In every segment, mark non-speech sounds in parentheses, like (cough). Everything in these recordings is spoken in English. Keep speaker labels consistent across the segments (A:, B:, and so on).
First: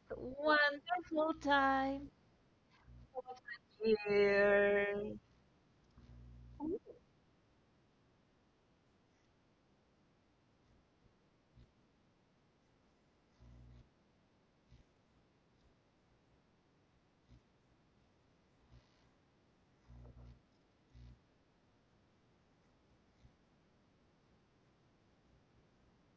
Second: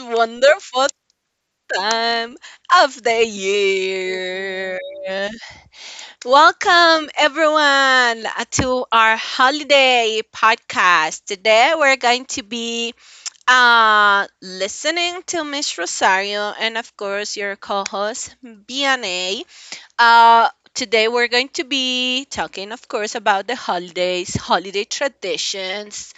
A: wonderful
B: wonderful time
A: time of the
B: of
A: year.
B: year.
A: Welcome, everyone, to our holiday podcast. Today, we're going to be listening to Miss Rosario and, of course, your co host, BNA. Uh, Today we're going to be talking, of course, about the holidays, holiday traditions,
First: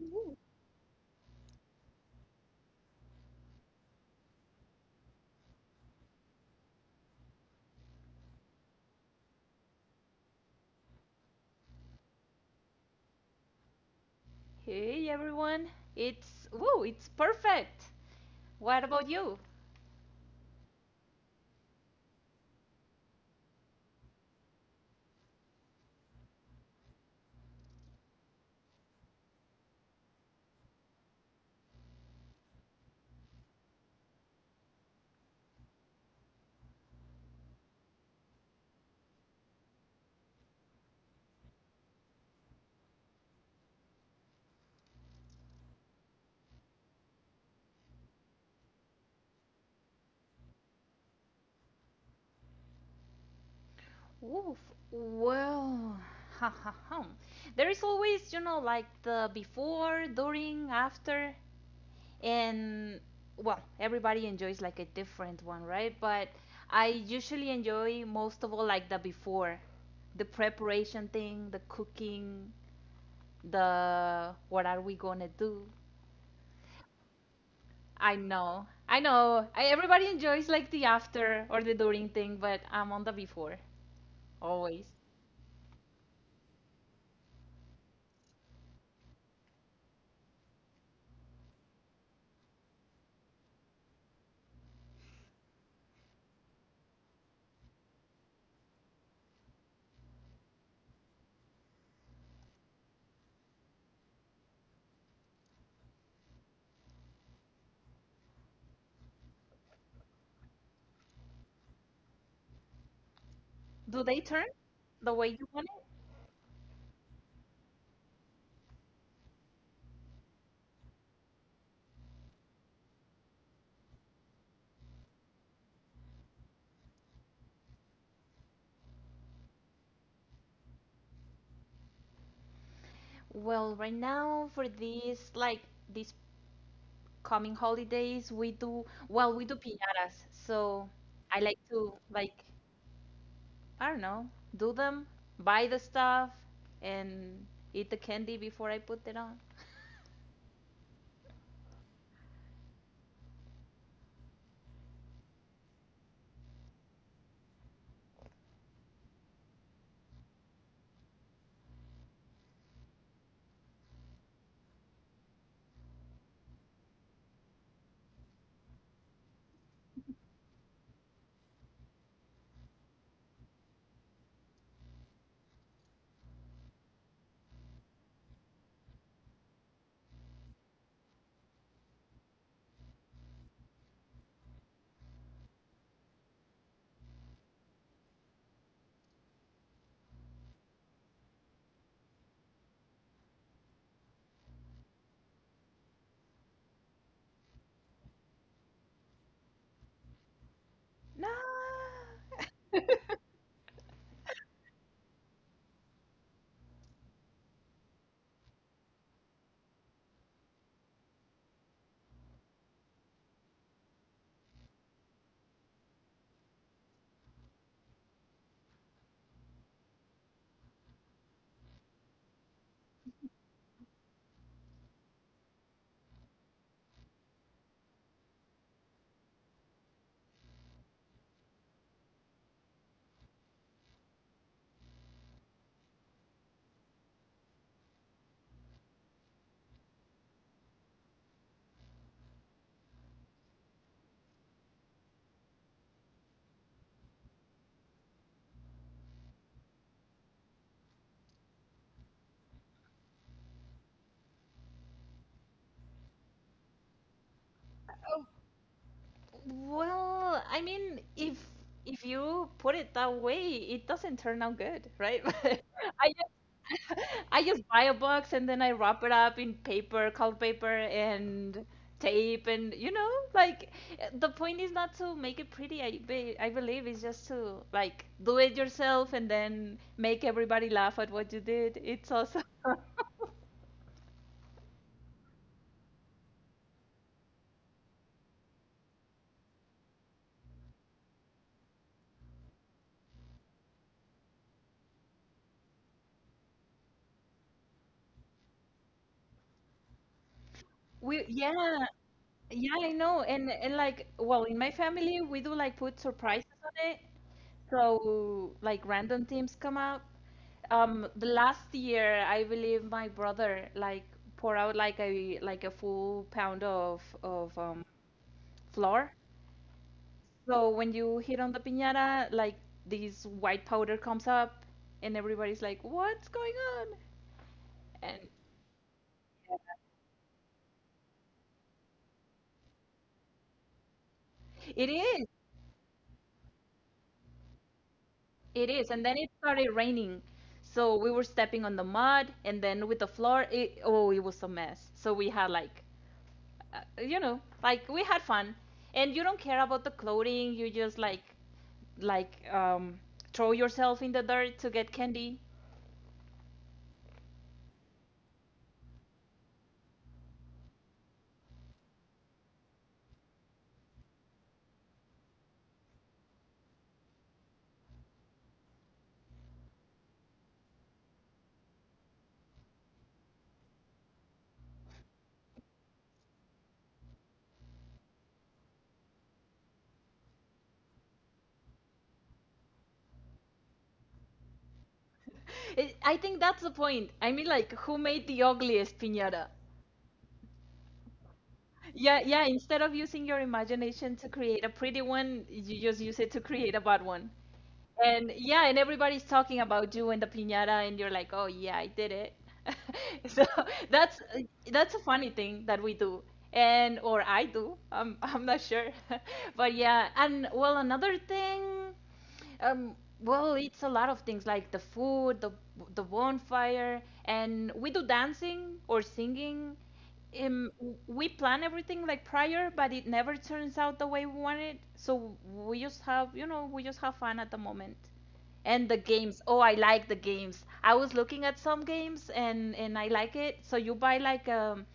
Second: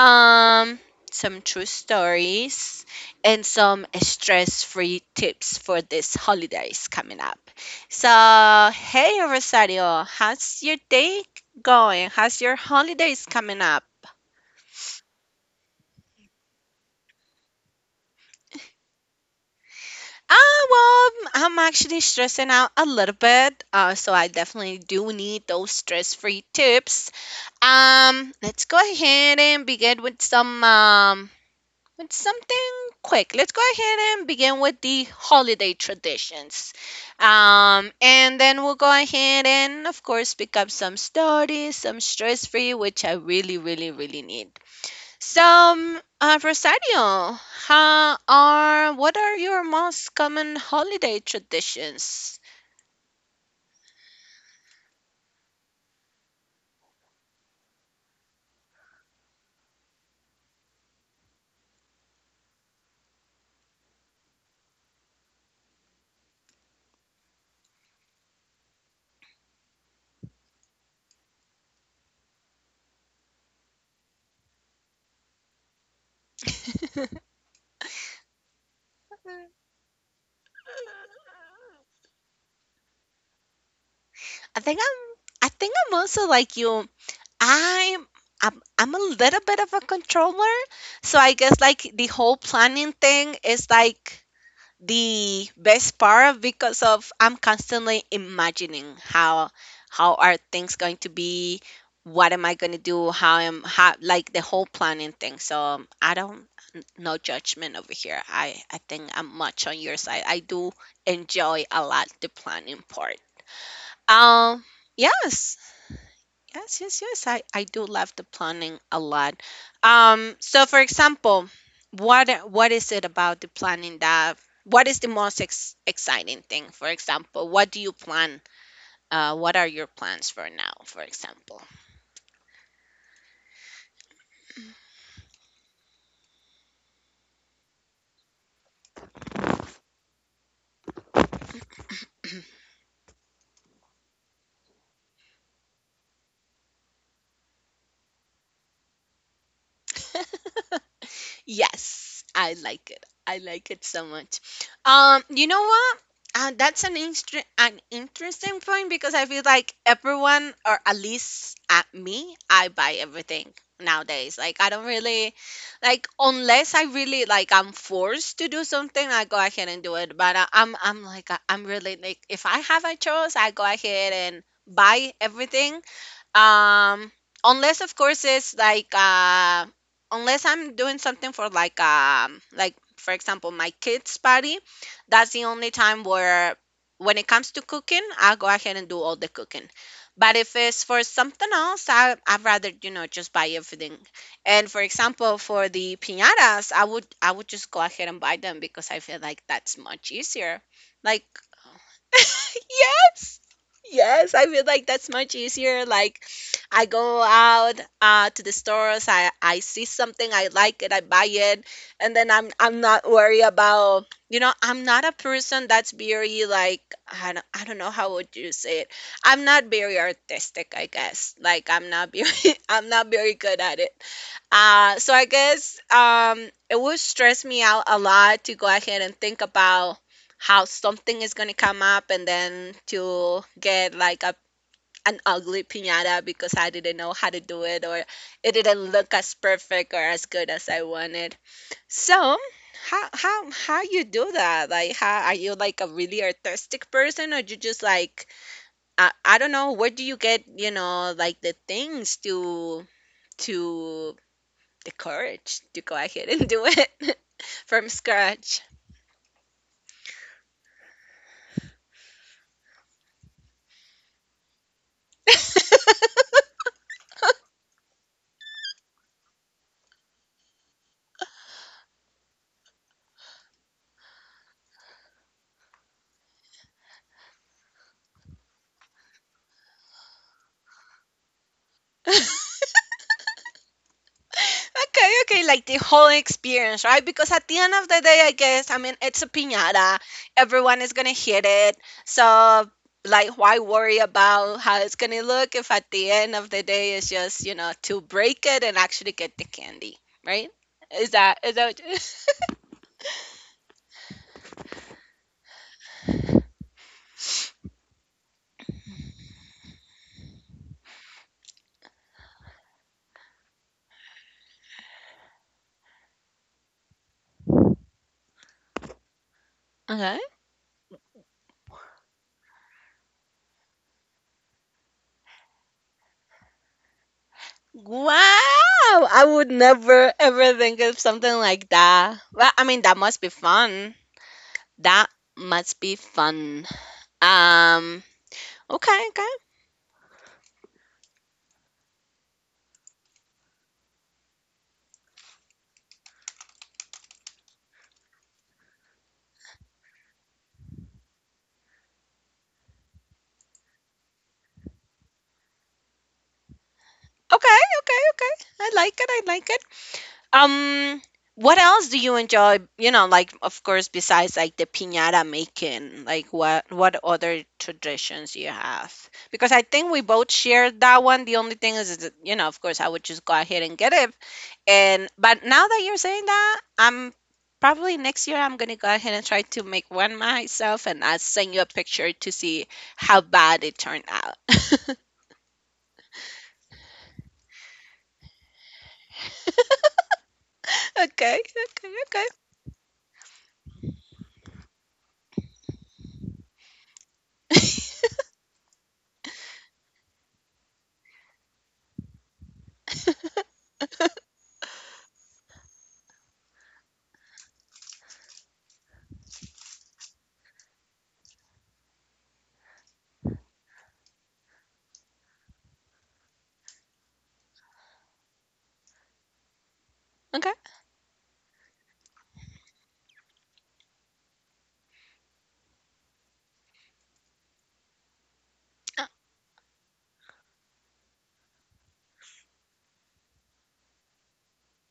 B: Ooh.
A: some true stories, and some stress-free tips for these holidays coming up. So, hey Rosario, how's your day going? How's your holidays coming up?
B: Hey everyone, it's woo, it's perfect. What about you?
A: Ah, well, I'm actually stressing out a little bit, so I definitely do need those stress-free tips. Let's go ahead and begin with some with something quick. Let's go ahead and begin with the holiday traditions. And then we'll go ahead and of course pick up some stories, some stress free, which I really, really, really need. So, Rosario, how are what are your most common holiday traditions?
B: Woof. Well, (laughs) there is always, like the before, during, after. And, well, everybody enjoys like a different one, right? But I usually enjoy most of all like the before, the preparation thing, the cooking, the what are we gonna do. I know, everybody enjoys like the after or the during thing, but I'm on the before,
A: I think
B: always.
A: I'm I think I'm also like you. I'm I'm a little bit of a controller, so I guess like the whole planning thing is like the best part because of I'm constantly imagining how are things going to be, what am I going to do, how am how like the whole planning thing. So, I don't no judgment over here. I think I'm much on your side. I do enjoy a lot the planning part.
B: Do they turn
A: Um
B: the way you
A: yes,
B: want it?
A: Yes, yes, yes. I do love the planning a lot. So for example, what is it about the planning that what is the most ex exciting thing? For example, what do you plan? What are your plans for now, for example?
B: Well, right now for this coming holidays, we do piñatas. So I like to, like, I don't know, do them, buy the stuff, and eat the candy before I put it on.
A: (laughs) Yes, I like it. I like it so much. You know what? That's an interesting point because I feel like everyone, or at least at me, I buy everything nowadays. Like I don't really, like unless I really like I'm forced to do something, I go ahead and do it. But I'm like I'm really like if I have a choice, I go ahead and buy everything, um, unless of course it's like, unless I'm doing something for like, like for example my kids' party, that's the only time where when it comes to cooking, I'll go ahead and do all the cooking. But if it's for something else, I'd rather just buy everything. And for example, for the piñatas, I would just go ahead and buy them because I feel like that's much easier. Like
B: No. (laughs)
A: (laughs) yes. Yes, I feel like that's much easier. Like I go out to the stores. I see something I like it. I buy it, and then I'm not worried about I'm not a person that's very like I don't know how would you say it. I'm not very artistic, I guess. Like I'm not very (laughs) I'm not very good at it. So I guess, it would stress me out a lot to go ahead and think about how something is going to come up and then to get like a an ugly piñata because I didn't know how to do it or it didn't look as perfect or as good as I wanted. So, how you do that? Like, how are you like a really artistic person or you just like I don't know, where do you get, you know, like the things to the courage to go ahead and do it (laughs) from scratch?
B: Well, I mean, if you put it that way, it doesn't turn out good, right? (laughs) I just (laughs) I just buy a box and then I wrap it up in paper, colored paper, and tape, and like, the point is not to make it pretty. I believe it's just to like do it yourself and then make everybody laugh at what you did. It's also. (laughs)
A: Okay, okay, like the whole experience, right? Because at the end of the day, I guess, I mean, it's a piñata. Everyone is gonna hit it. So, like, why worry about how it's gonna look if at the end of the day it's just, to break it and actually get the candy, right? Is
B: We
A: that, is that,
B: Yeah, yeah, I know. And like, well, in my family we do like put surprises on it. So like random teams come out. The last year I believe my brother like pour out like a full pound of flour.
A: (laughs) okay.
B: So when you hit on the piñata, like this white powder comes up and everybody's like, "What's going on?"
A: Wow,
B: And
A: I would
B: yeah,
A: never ever think of something like that. Well, I mean, that must be fun.
B: it
A: That
B: is.
A: must be fun. Um,
B: It is, and
A: okay,
B: then it
A: okay.
B: started raining. So we were stepping on the mud, and then with the floor, oh, it was a mess. So we had like, like, we had fun, and you don't care about the clothing. You just like, like, um, throw yourself in the dirt to get candy.
A: Okay, okay, okay. I like it. I like it. Um, what else do you enjoy? You know, like of course, besides like the piñata making, like what other traditions you have? Because I think we both shared that one. The only thing is that, you know, of course, I would just go ahead and get it. And but now that you're saying that, I'm probably next year I'm gonna go ahead and try to make one myself, and I'll send you a picture to see how bad it turned out. (laughs)
B: (laughs) I think that's the point. I mean, like, who made the ugliest piñata?
A: Okay, okay,
B: Yeah,
A: okay,
B: yeah. Instead of using your imagination to create a pretty one, you just use it to create a bad one. And yeah, and everybody's talking about you and the piñata, and you're like, oh yeah, I did it. (laughs) So that's that's a funny thing that we do, and or I do. I'm (laughs) I'm not sure, (laughs) but yeah. And, well, another thing, um, well, it's a lot of things like the food, the bonfire, and we do dancing or singing,
A: okay.
B: um, we plan everything like prior, but it never turns out the way we want it. So we just have, we just have fun at the moment. And the games. Oh, I like the games. I was looking at some games, and I like it. So you buy like, um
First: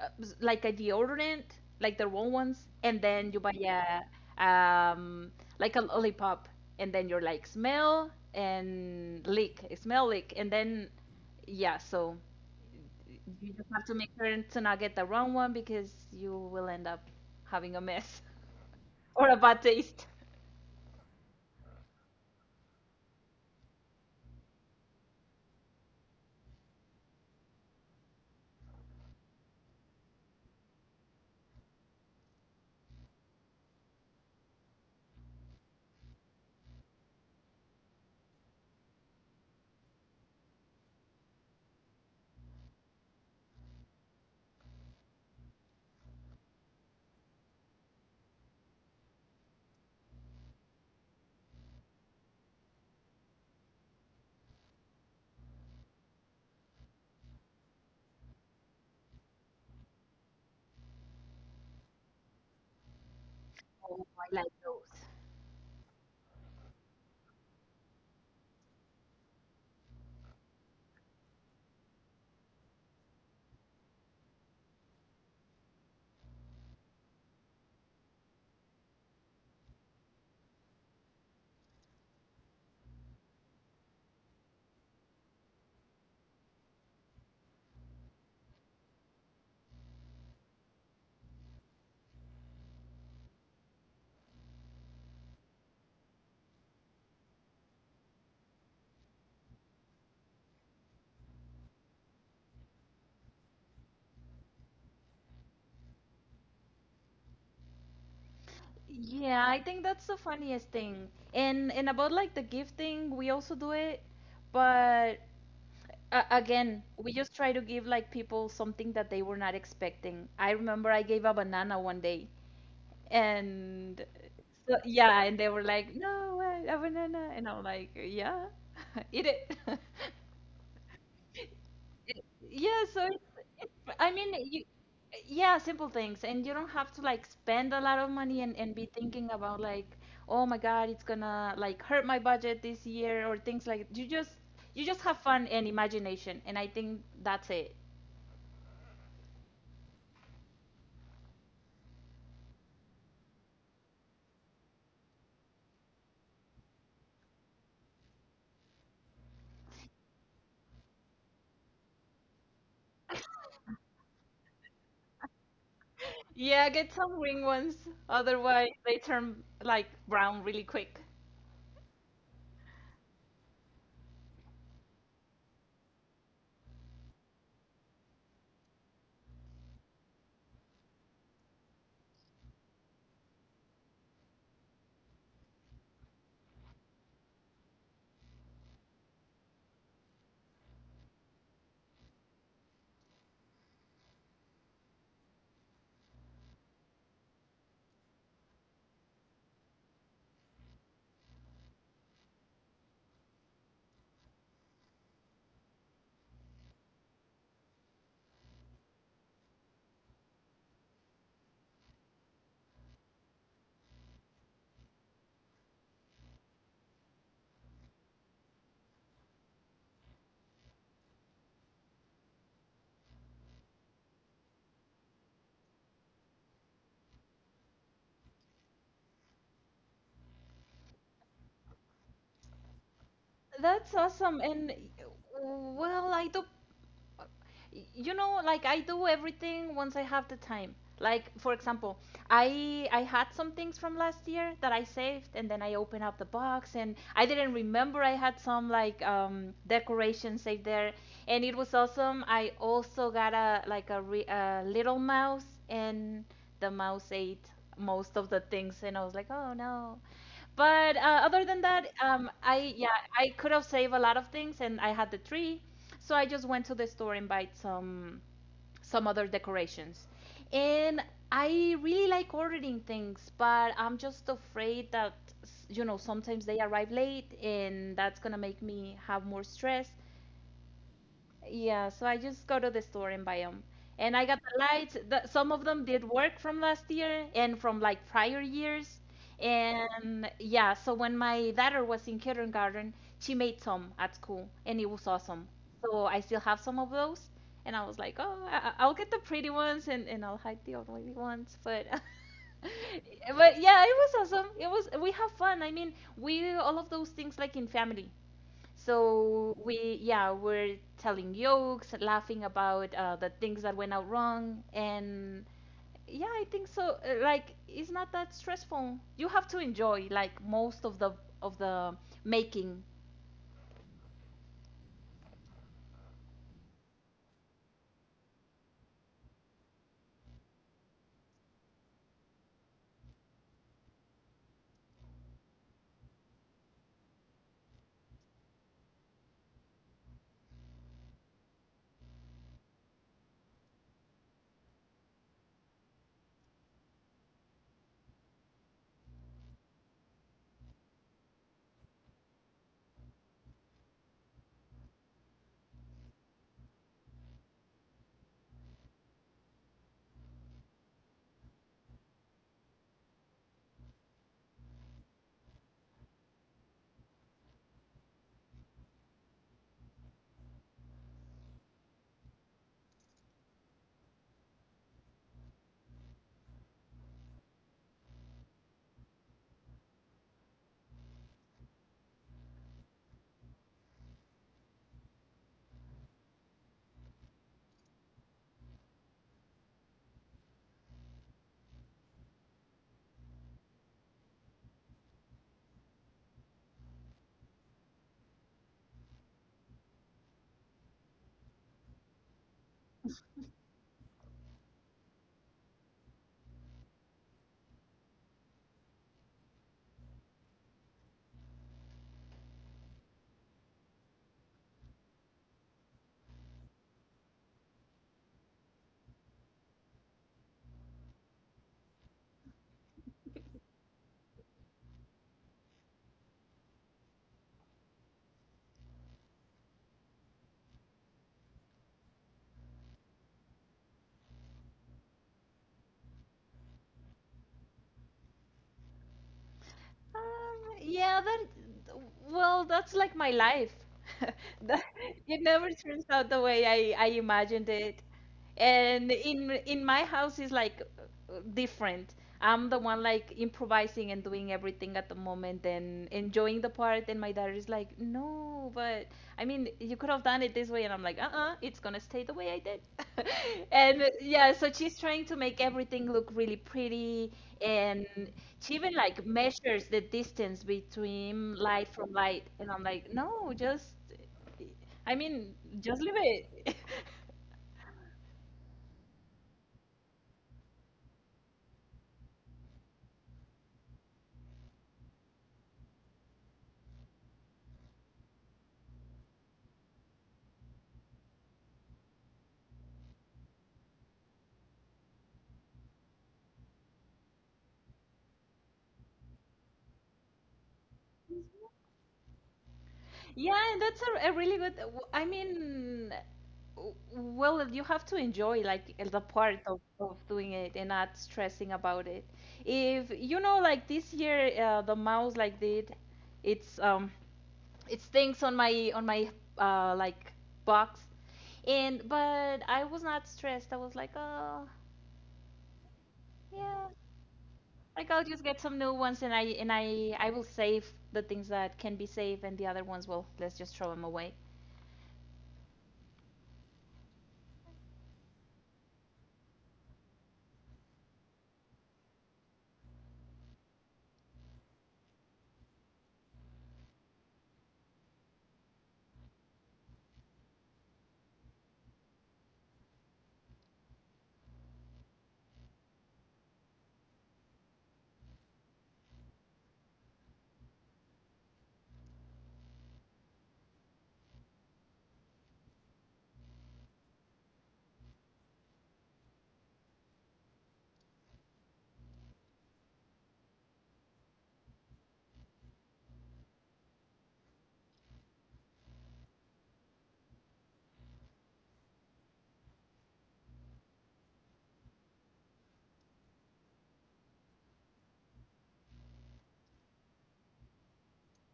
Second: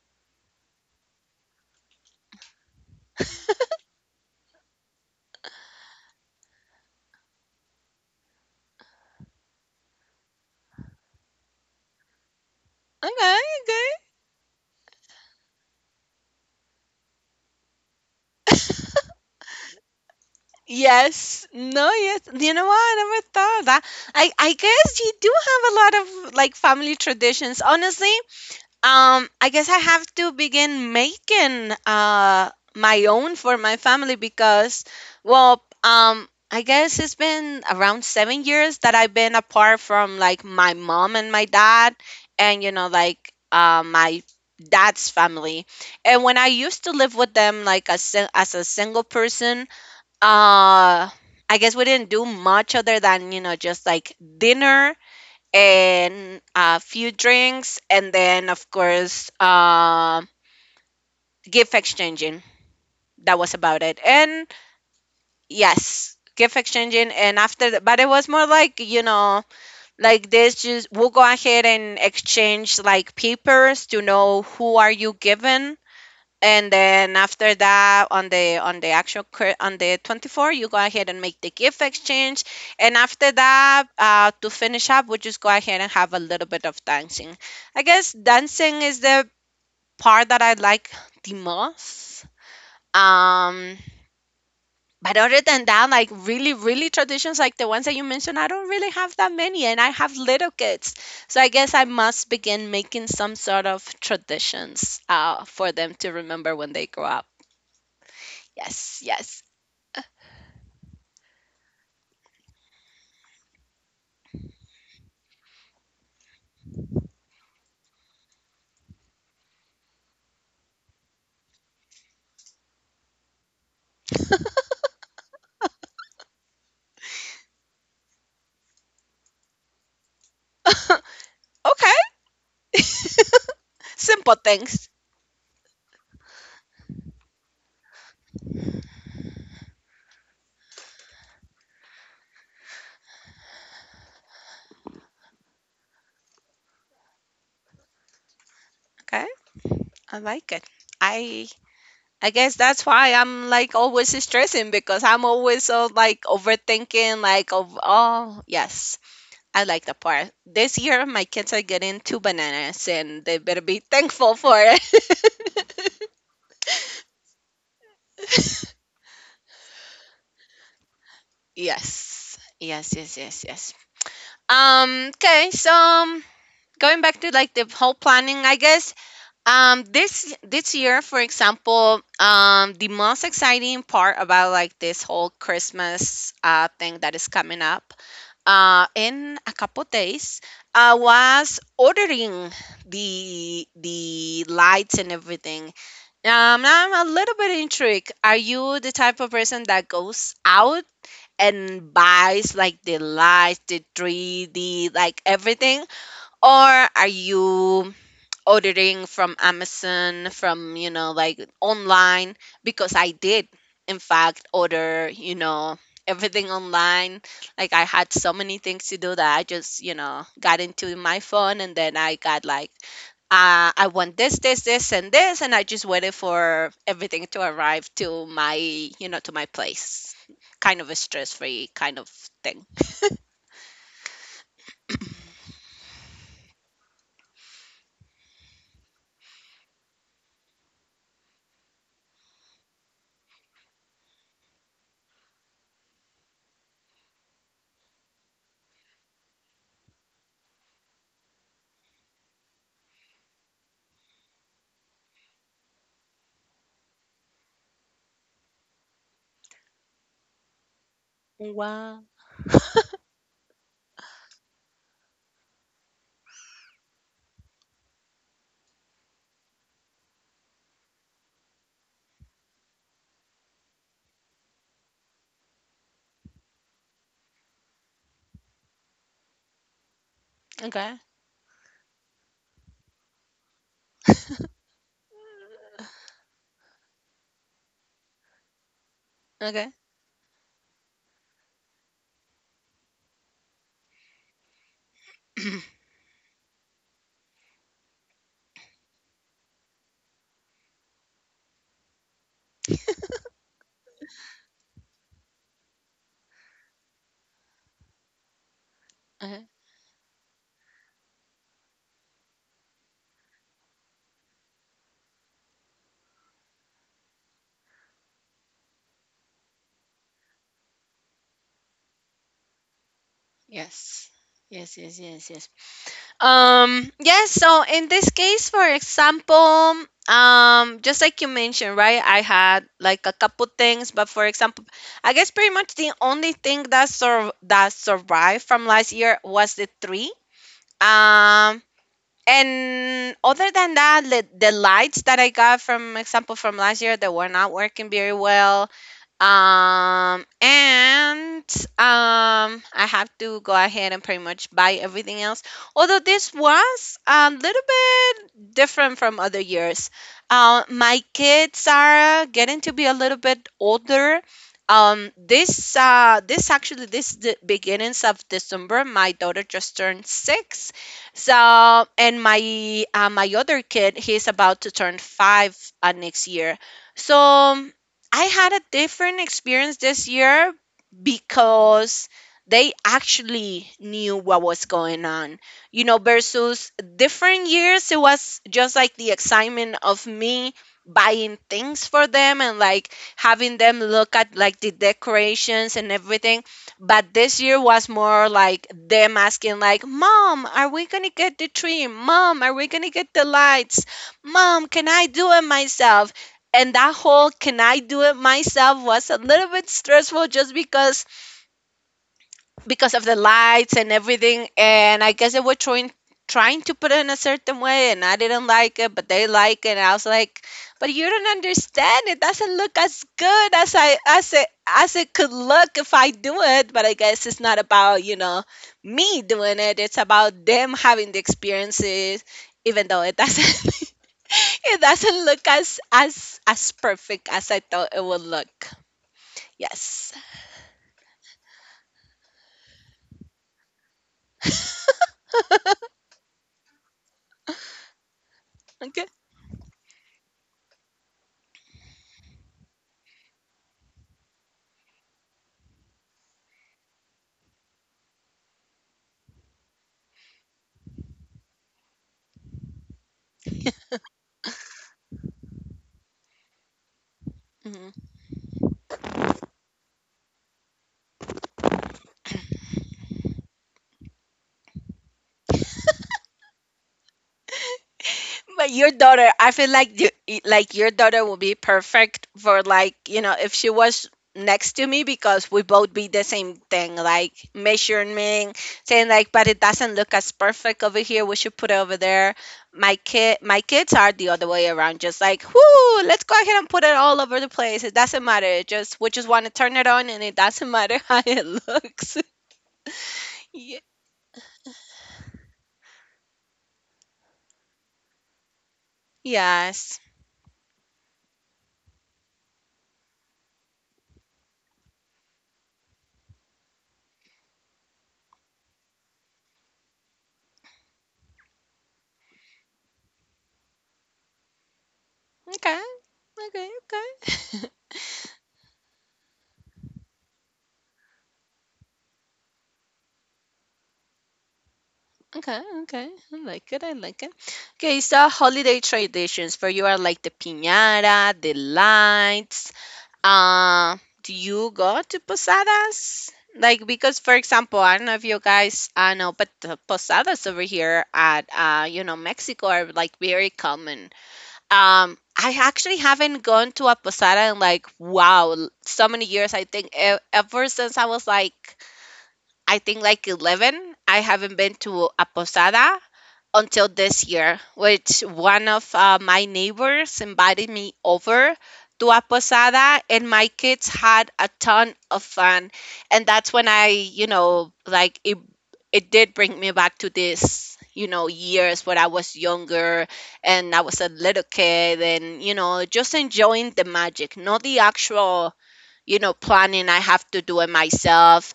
B: uh, s- like a deodorant, like the wrong ones, and then you buy a like a lollipop, and then you're like smell and lick, smell lick, and then yeah, so
A: Okay,
B: you just have
A: okay.
B: to make sure to not get the wrong one because you will end up having a mess (laughs) or a bad taste.
A: Yes. No, yes. You know what? I never thought of that. I guess you do have a lot of like family traditions. Honestly, I guess I have to begin making my own for my family because, well, I guess it's been around 7 years that I've been apart from like my mom and my dad, and you know like my dad's family. And when I used to live with them like as a single person, uh I guess we didn't do much other than, you know, just like dinner and a few drinks and then of course, gift exchanging. That was about it.
B: Oh, I
A: And
B: like those.
A: yes, gift exchanging and after that, but it was more like, you know, like this, just we'll go ahead and exchange like papers to know who are you given. And then after that, on the on the on the 24th you go ahead and make the gift exchange. And after that, to finish up, we just go ahead and have a little bit of dancing. I guess dancing is the part that I like the most. um but other than that, like really, really traditions like the ones that you mentioned, I don't really have that many, and I have little kids, so I guess I must begin making some sort of traditions, for them to remember when they grow up. Yes, yes.
B: Yeah, I think that's the funniest thing. And about like the gifting, we also do it, but again, we just try to give like people something that they were not expecting. I remember I gave a banana one day, and so yeah, and they were like, "No, what, a banana," and I'm like, "Yeah, (laughs) eat it." (laughs)
A: Okay,
B: Y- Yeah, so I
A: simple
B: mean,
A: things.
B: yeah, simple things, and you don't have to like spend a lot of money, and be thinking about like, oh my God, it's gonna like hurt my budget this year, or things like, you just have fun and imagination, and I think that's it.
A: Okay, I like it. I I guess that's why I'm like always stressing because I'm always so like overthinking like of, oh yes, I like the part, this year my kids are getting two bananas and they better be thankful for it.
B: Yeah, get some wing ones, otherwise they turn like brown really quick.
A: (laughs) Yes, yes, yes, yes, yes. Okay, so, going back to like the whole planning I guess, this year for example, the most exciting part about like this whole Christmas thing that is coming up in a couple days was ordering the lights and everything. I'm a little bit intrigued, are you the type of person that goes out and buys like the lights, the 3D, like everything, or are you ordering from Amazon, from, you know, like online, because I did, in fact, order, you know, everything online. Like I had so many things to do that I just, you know, got into my phone and then I got like, I want this, this, this, and this, and I just waited for everything to arrive to my, you know, to my place. Kind of a stress-free kind of thing.
B: That's awesome. And, well, I do you know like I do everything once I have the time. Like, for example, I had some things from last year that I saved, and then I opened up the box and I didn't remember I had some like, decorations saved there. And it was awesome. I also got a like a, re- a little mouse, and the mouse ate most of the things, and I was like, oh no. But other than that,
A: Wow.
B: I yeah, I could have saved a lot of things, and I had the tree. So I just went to the store and bought some other decorations. And I really like ordering things, but I'm just afraid that sometimes they arrive late and that's gonna make me have more stress.
A: Okay.
B: Yeah, so I just go to the store and buy them. And I got the lights. Some of them did work from last year and from like prior years.
A: Okay.
B: And yeah, so when my daughter was in kindergarten, she made some at school and it was awesome.
A: (clears throat)
B: So I still have some of those. And I was like, oh, I'll get the pretty ones, and, I'll hide the ugly ones. But (laughs) but yeah, it was awesome. It was, we have fun. I mean, we all of those things like in family.
A: Okay.
B: So, yeah, we're telling jokes, laughing about the things that went out wrong, and yeah, I think so. Like, it's not that stressful. You have to enjoy like most of the making.
A: Yes. Yes, yes, yes, yes. Yes, so in this case, for example, just like you mentioned, right? I had like a couple things, but for example, I guess pretty much the only thing that survived from last year was the tree. Um, and other than that, the lights that I got from example from last year, they were not working very well. And um I have to go ahead and pretty much buy everything else, although this was a little bit different from other years. My kids are getting to be a little bit older. This actually, this, the beginnings of December, my daughter just turned 6. So, and my other kid, he's about to turn 5, next year. So I had a different experience this year because they actually knew what was going on. You know, versus different years, it was just like the excitement of me buying things for them and like having them look at like the decorations and everything, but this year was more like them asking, like, Mom, are we gonna get the tree? Mom, are we gonna get the lights? Mom, can I do it myself? And that whole can I do it myself was a little bit stressful just because of the lights and everything. And I guess they were trying to put it in a certain way, and I didn't like it, but they like it. And I was like, but you don't understand. It doesn't look as good as I as it could look if I do it. But I guess it's not about me doing it. It's about them having the experiences, even though it doesn't. (laughs) It doesn't look as perfect as I thought it would look. Yes.
B: Yeah, that. Well, that's like my life. (laughs) That- It never turns out the way I imagined it.
A: Okay.
B: And in my house is like, different. I'm the one like improvising and doing everything at the moment and enjoying the part, and my daughter is like, no, but I mean, you could have done it this way, and I'm like, uh-uh, it's gonna stay the way I did. (laughs) And yeah, so she's trying to make everything look really pretty,
A: Mhm.
B: and she even like measures the distance between light from light, and I'm like, no, just, I mean, just leave it.
A: But your daughter, I feel like you, like your daughter would be perfect for like, you know, if she was next to me because we both be the same thing, like measuring, saying like, but it doesn't look as perfect over here. We should put it over there. My kids are the other way around, just like, whoo, let's go ahead and put it all over the place. It doesn't matter. It just we just want to turn it on, and it doesn't matter (laughs) how it
B: (laughs)
A: looks. (laughs)
B: Yeah,
A: Ye-
B: that's a really good. I mean, well, you have to enjoy like the part of,
A: yes.
B: of doing it and not stressing about it. If, like, this year, the mouse like did, it's um, it's things on my like box, and but I was not stressed. I was like, oh,
A: Okay. Okay.
B: yeah,
A: Okay. (laughs)
B: like, I'll just get some new ones, and I will save the things that can be saved, and the other ones, well, let's just throw them away.
A: Okay, okay. I like it. I like it. Okay, so holiday traditions for you are like the piñata, the lights. Do you go to posadas? Like, because for example, I don't know if you guys I know, but the posadas over here at you know, Mexico are like very common. I actually haven't gone to a posada in like wow, so many years. Ever since I was like I think like 11, I haven't been to a posada until this year, which one of my neighbors invited me over to a posada, and my kids had a ton of fun. And that's when I, you know, it did bring me back to this, you know, years when I was younger and I was a little kid, and, you know, just enjoying the magic, not the actual, you know, planning I have to do it myself.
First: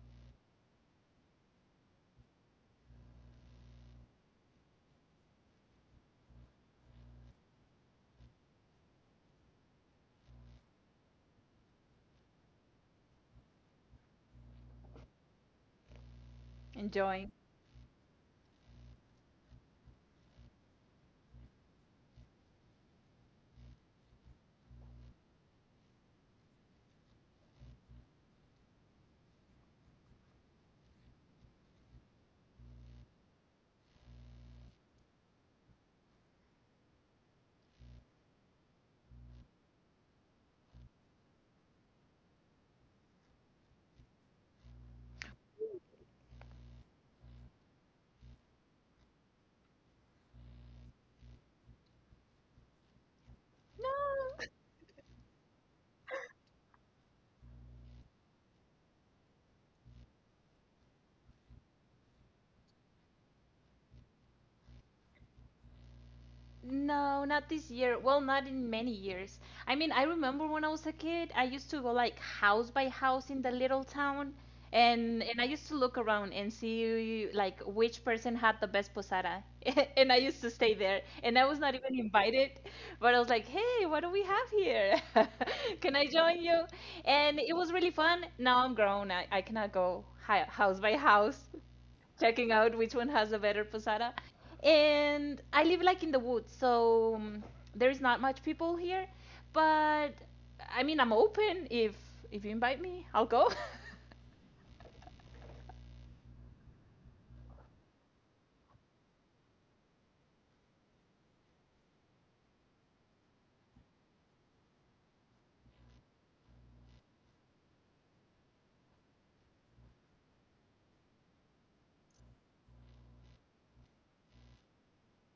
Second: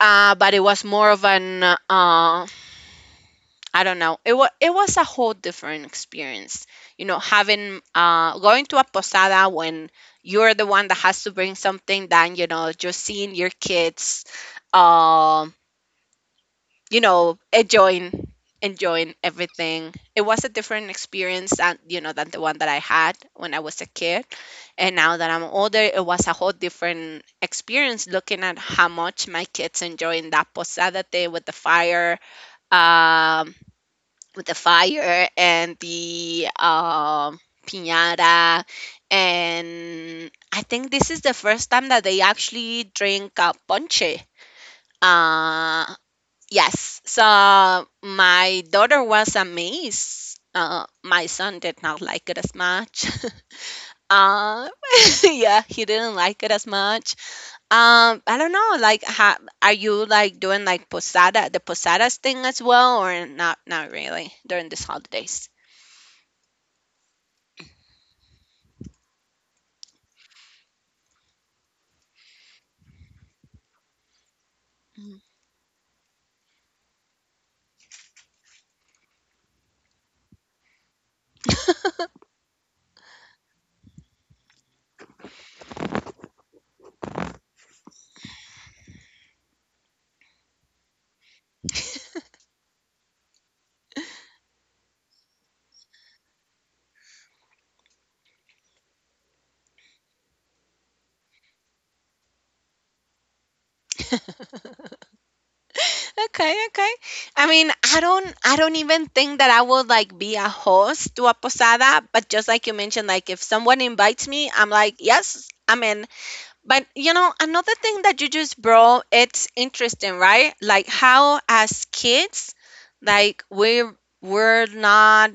A: But it was more of an, uh, I don't know. It was a whole different experience. You know, having going to a posada when you're the one that has to bring something than, you know, just seeing your kids um, you
B: Enjoy.
A: know, enjoying everything. It was a different experience than you know than the one that I had when I was a kid. And now that I'm older, it was a whole different experience looking at how much my kids enjoying that posada day um with the fire and the piñata, and I think this is the first time that they actually drink ponche. uh yes. So my daughter was amazed. My son did not like it as much. (laughs) uh, (laughs) yeah, he didn't like it as much. I don't know, like how, are you like doing like posada the posadas thing as well, or not not really during these holidays?
B: No, not this year. Well, not in many years. I mean, I remember when I was a kid, I used to go like house by house in the little town, and I used to look around and see like which person had the best posada, (laughs) and I used to stay there, and I was not even invited, but I was like, hey, what do we have here? (laughs) Can I join you? And it was really fun. Now I'm grown. I cannot go house by house checking out which one has a better posada. And I live like in the woods, so, there is not much people here. But I mean, I'm open. If you invite me, I'll go. (laughs)
A: Okay, okay. I mean, I don't even think that I would like be a host to a posada, but just like you mentioned, like if someone invites me, I'm like, yes, I'm in. But you know, another thing that you just brought, it's interesting, right? Like how as kids, like we we're, we're not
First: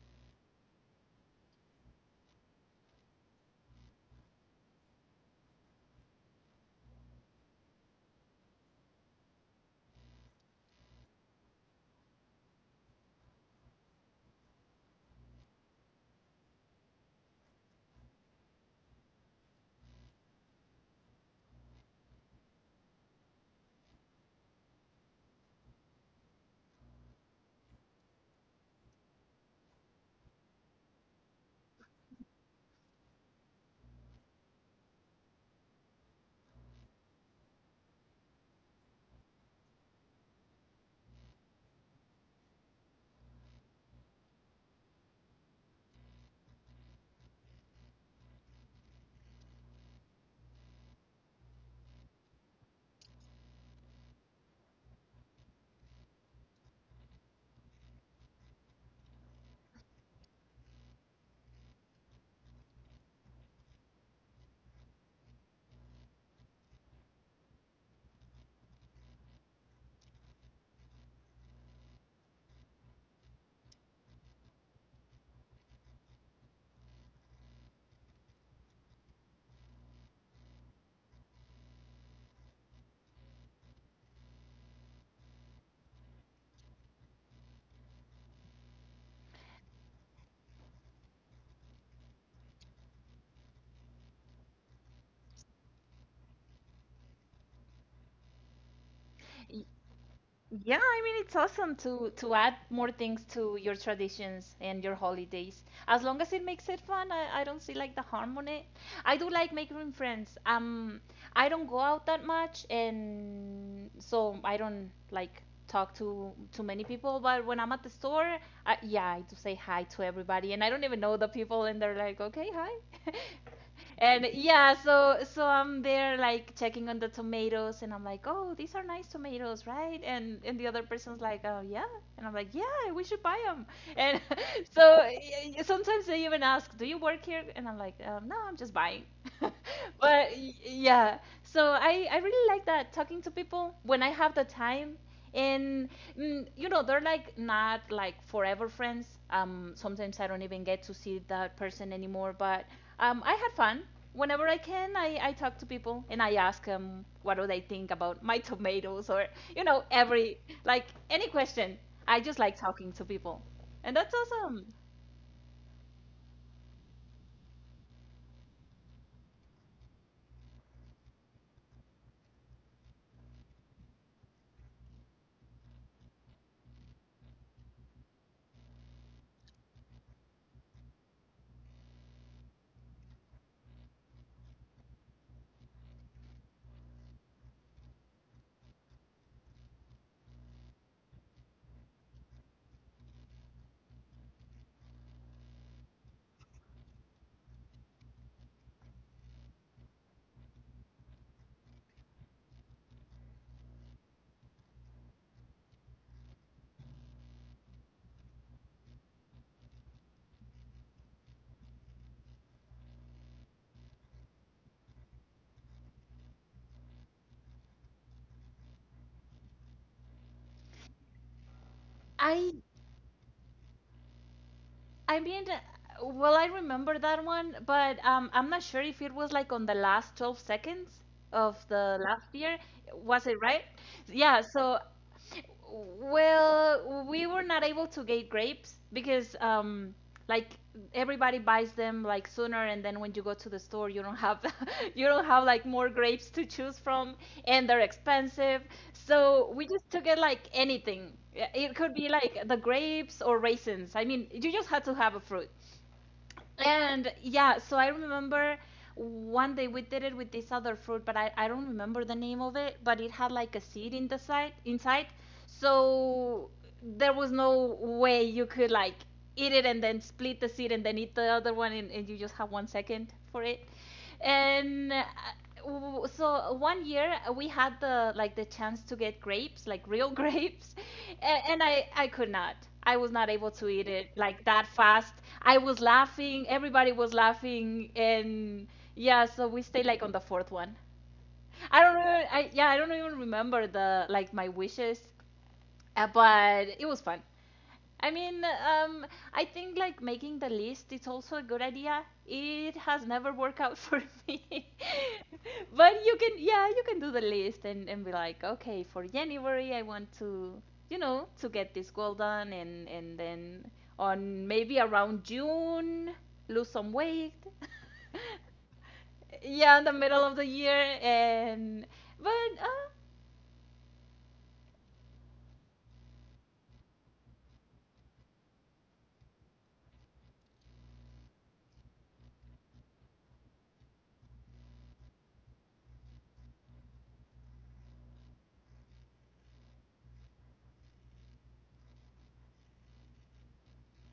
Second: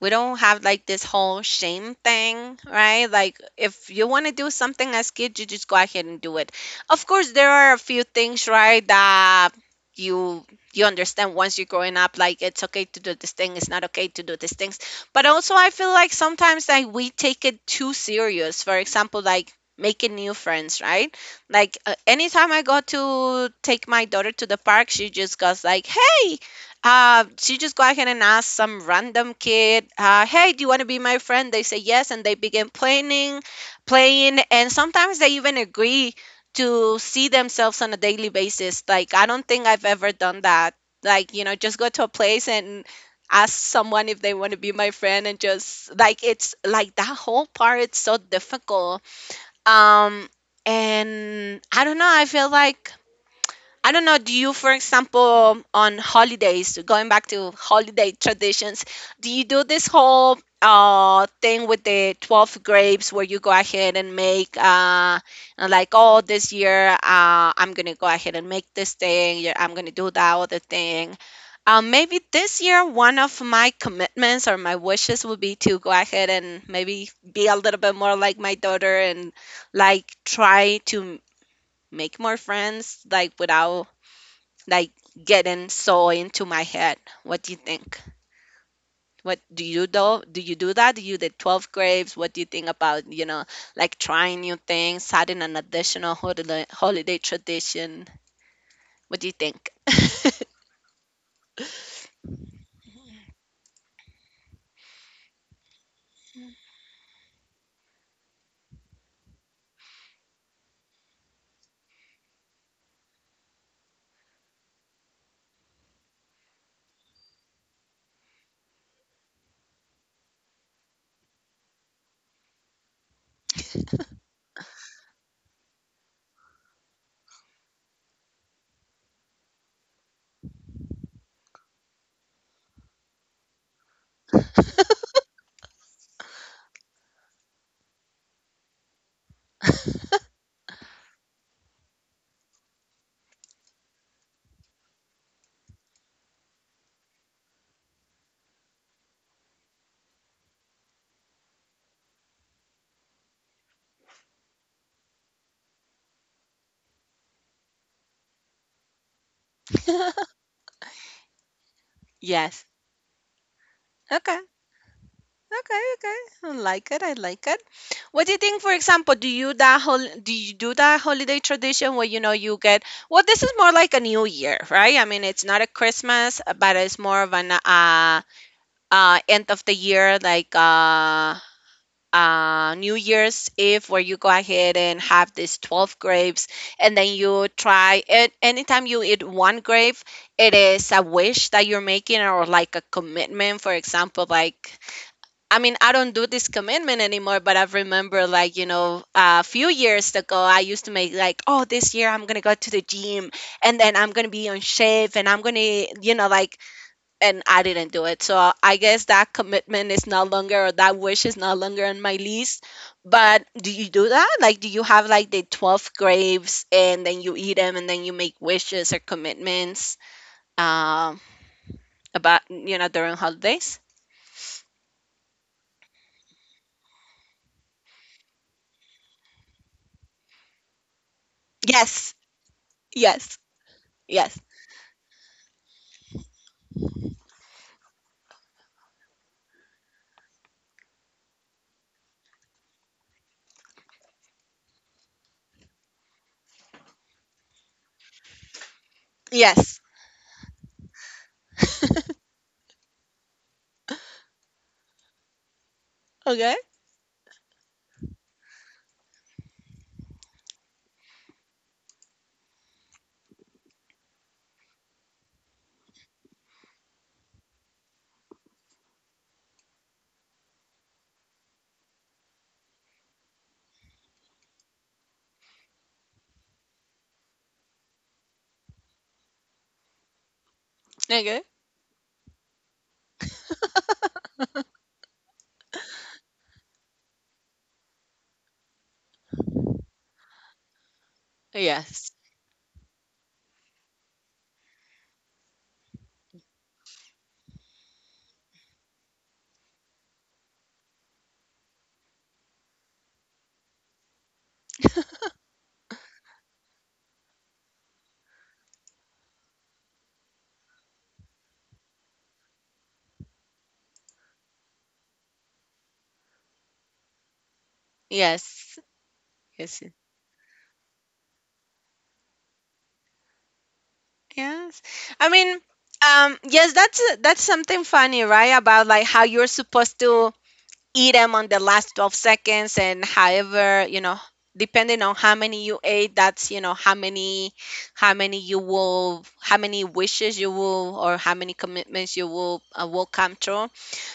A: we don't have like this whole shame thing, right? Like if you want to do something as kid, you just go ahead and do it. Of course, there are a few things, right, that you you understand once you're growing up, like it's okay to do this thing, it's not okay to do these things. But also I feel like sometimes like we take it too serious, for example, like making new friends, right? Like anytime I go to take my daughter to the park, she just goes like hey, she just go ahead and ask some random kid, "Hey, do you want to be my friend?" They say yes, and they begin playing, and sometimes they even agree to see themselves on a daily basis. Like I don't think I've ever done that. Like you know, just go to a place and ask someone if they want to be my friend, and just like it's like that whole part. It's so difficult. Um, and I don't know. Do you, for example, on holidays, going back to holiday traditions, do you do this whole thing with the 12 grapes where you go ahead and make and like, oh, this year I'm gonna go ahead and make this thing, yeah, I'm gonna do that other thing. Maybe this year one of my commitments or my wishes would be to go ahead and maybe be a little bit more like my daughter and like try to make more friends like without like getting so into my head. What do you think? What do you do? Do you do that? Do you did 12 grapes? What do you think about, you know, like trying new things, adding an additional holiday tradition? What do you
B: Y-
A: think?
B: Yeah, I mean, it's awesome to add more things to your traditions and your holidays. As long as it makes it fun, I don't see like the harm on it. I do like making friends. I don't go out that much, and so I don't like talk to too many people. But when I'm at the store, yeah, I do say hi to everybody, and I don't even know the people, and they're like, okay, hi. (laughs) And yeah, so I'm there like checking on the tomatoes, and I'm like, oh, these are nice tomatoes, right? And the other person's like, oh yeah, and I'm like, yeah, we should buy them. And (laughs) so sometimes they even ask, do you work here? And I'm like, no, I'm just buying. (laughs) So I really like that talking to people when I have the time and you know, they're like not like forever friends. Sometimes I don't even get to see that person anymore, but I had fun. Whenever I can, I talk to people and I ask them what do they think about my (laughs) tomatoes or you know, every, like, any question. I
A: (laughs)
B: just like
A: Yes.
B: talking to people and that's
A: Okay.
B: awesome.
A: Okay, okay. I like it. I like it. What do you think, for example, do you do that holiday tradition where you know you get, well, this is more like a new year, right? I mean, it's not a Christmas, but it's more of an end of the year, like new year's eve, where you go ahead and have these 12 grapes, and then you try it, anytime you eat one grape it is a wish that you're making, or like a commitment, for example, like I mean I don't do this commitment anymore, but I remember like, you know, a few years ago I used to make like, oh, this year I'm gonna go to the gym and then I'm gonna be on shape and I'm gonna, you know, like, and I didn't do it. So I guess that commitment is no longer, or that wish is no longer on my list. But do you do that? Like, do you have like the 12 grapes and then you eat them and then you make wishes or commitments um, about,
B: i
A: you know, during holidays?
B: I mean, well, I remember that one, but I'm not sure if it was like on the last 12 seconds of the
A: Yes,
B: last year. Was
A: yes,
B: it right?
A: yes,
B: Yeah, so well, we were not able to get grapes because like everybody buys them like sooner, and then when you go to the store you don't have (laughs) you don't have like more grapes to choose from, and they're expensive. So we
A: yes.
B: just took it like anything. Yeah, it could be like the grapes or raisins. I mean, you just had to have a fruit.
A: Okay,
B: And yeah, so I remember one day we did it with this other fruit, but I don't remember the name of it, but it had like a seed in the side, inside. So there was no way you could like eat it and then split the seed and then eat the other one, and you just have 1 second for it. and uh, so one year, we had the like the chance to get grapes, like real (laughs) grapes,
A: okay.
B: and I could not, I was not able to eat it like that fast. I was laughing, everybody was laughing, and yeah, so we stayed like on the fourth one. I don't
A: Yes,
B: know, I, yeah, I don't even remember the like my wishes. But it was fun. I mean, I think like making the list is also a good idea. It has never worked out (laughs) for me. (laughs) But you can, yeah, you can do the list and be like, okay, for January, I want to, you know, to get this goal done. And then on maybe around June, lose some weight. (laughs)
A: yes,
B: Yeah,
A: yes,
B: in the middle of the year. And, but uh,
A: yes. I mean, yes, that's something funny, right? About like how you're supposed to eat them on the last 12 seconds, and however you know depending on how many you ate, that's you know how many, how many you will how many wishes you will or how many commitments you will come true.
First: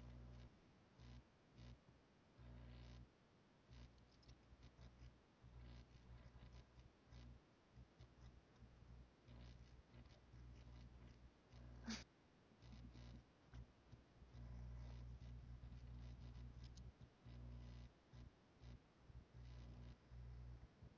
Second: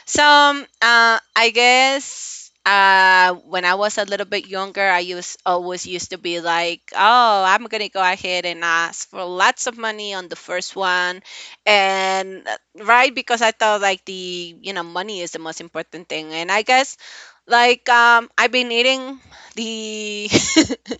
A: So I guess when I was a little bit younger, I used always used to be like, "Oh, I'm gonna go ahead and ask for lots of money on the first one," and right, because I thought like the you know money is the most important thing, and I guess like I've been eating the (laughs)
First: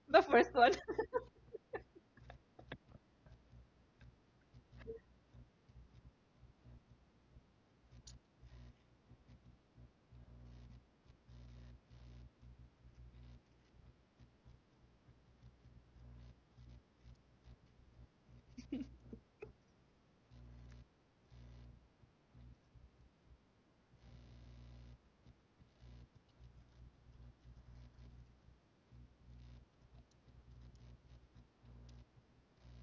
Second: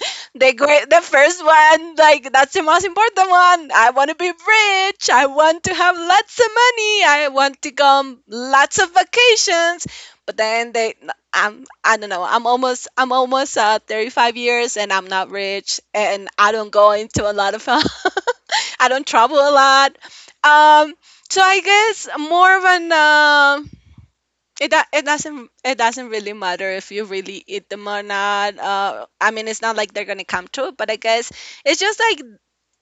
B: the first one.
A: the first one, like that's the most important one. I want to be rich. I want to have lots of money. I want to come lots of vacations. But then they, I'm, I don't know. I'm almost 35 years, and I'm not rich, and I don't go into a lot of, (laughs) I don't travel a lot. Um, so I guess more of an. It doesn't really matter if you really eat them or not. I mean, it's not like they're gonna come to it, but I guess it's just like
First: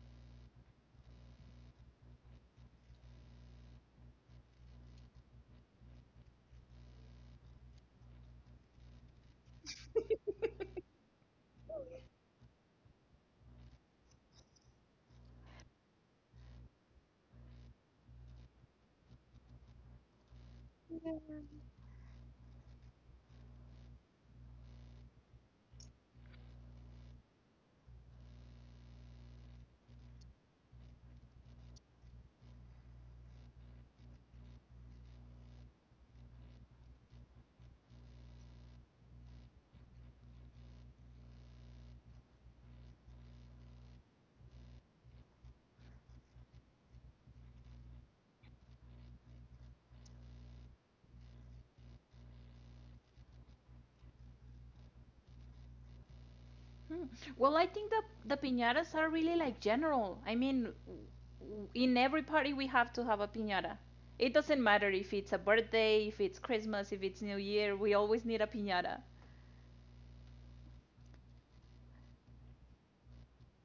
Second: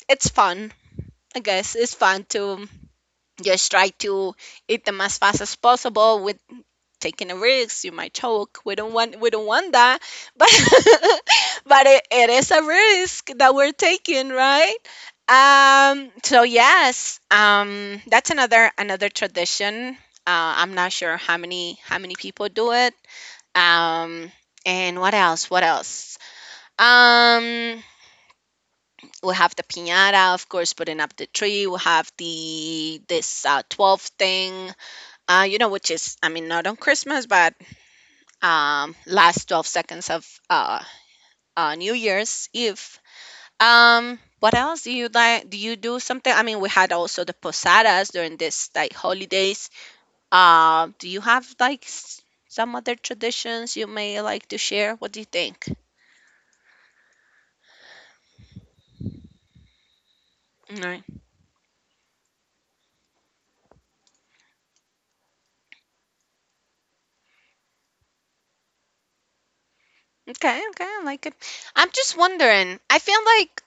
A: it's fun. I guess it's fun to just try to eat them as fast as possible with taking a risk. You might choke. We don't want that, (laughs) but but it is a risk that we're taking, right? So yes. That's another tradition. I'm not sure how many people do it, um, and what else? What else? Um, we have the piñata, of course, putting up the tree. We have the this 12 thing, you know, which is, I mean, not on Christmas, but last 12 seconds of New Year's Eve. What else do you like? Do you do something? I mean, we had also the posadas during this like holidays. Do you have like some other traditions you may like to share? What do you think?
B: Hmm. Well, I think the piñatas are really like general. I mean,
A: All right.
B: in every party we have to have a piñata. It doesn't matter if it's a birthday, if it's Christmas, if it's New Year, we always need a piñata.
A: Okay, okay, I like it. I'm just wondering. I feel like,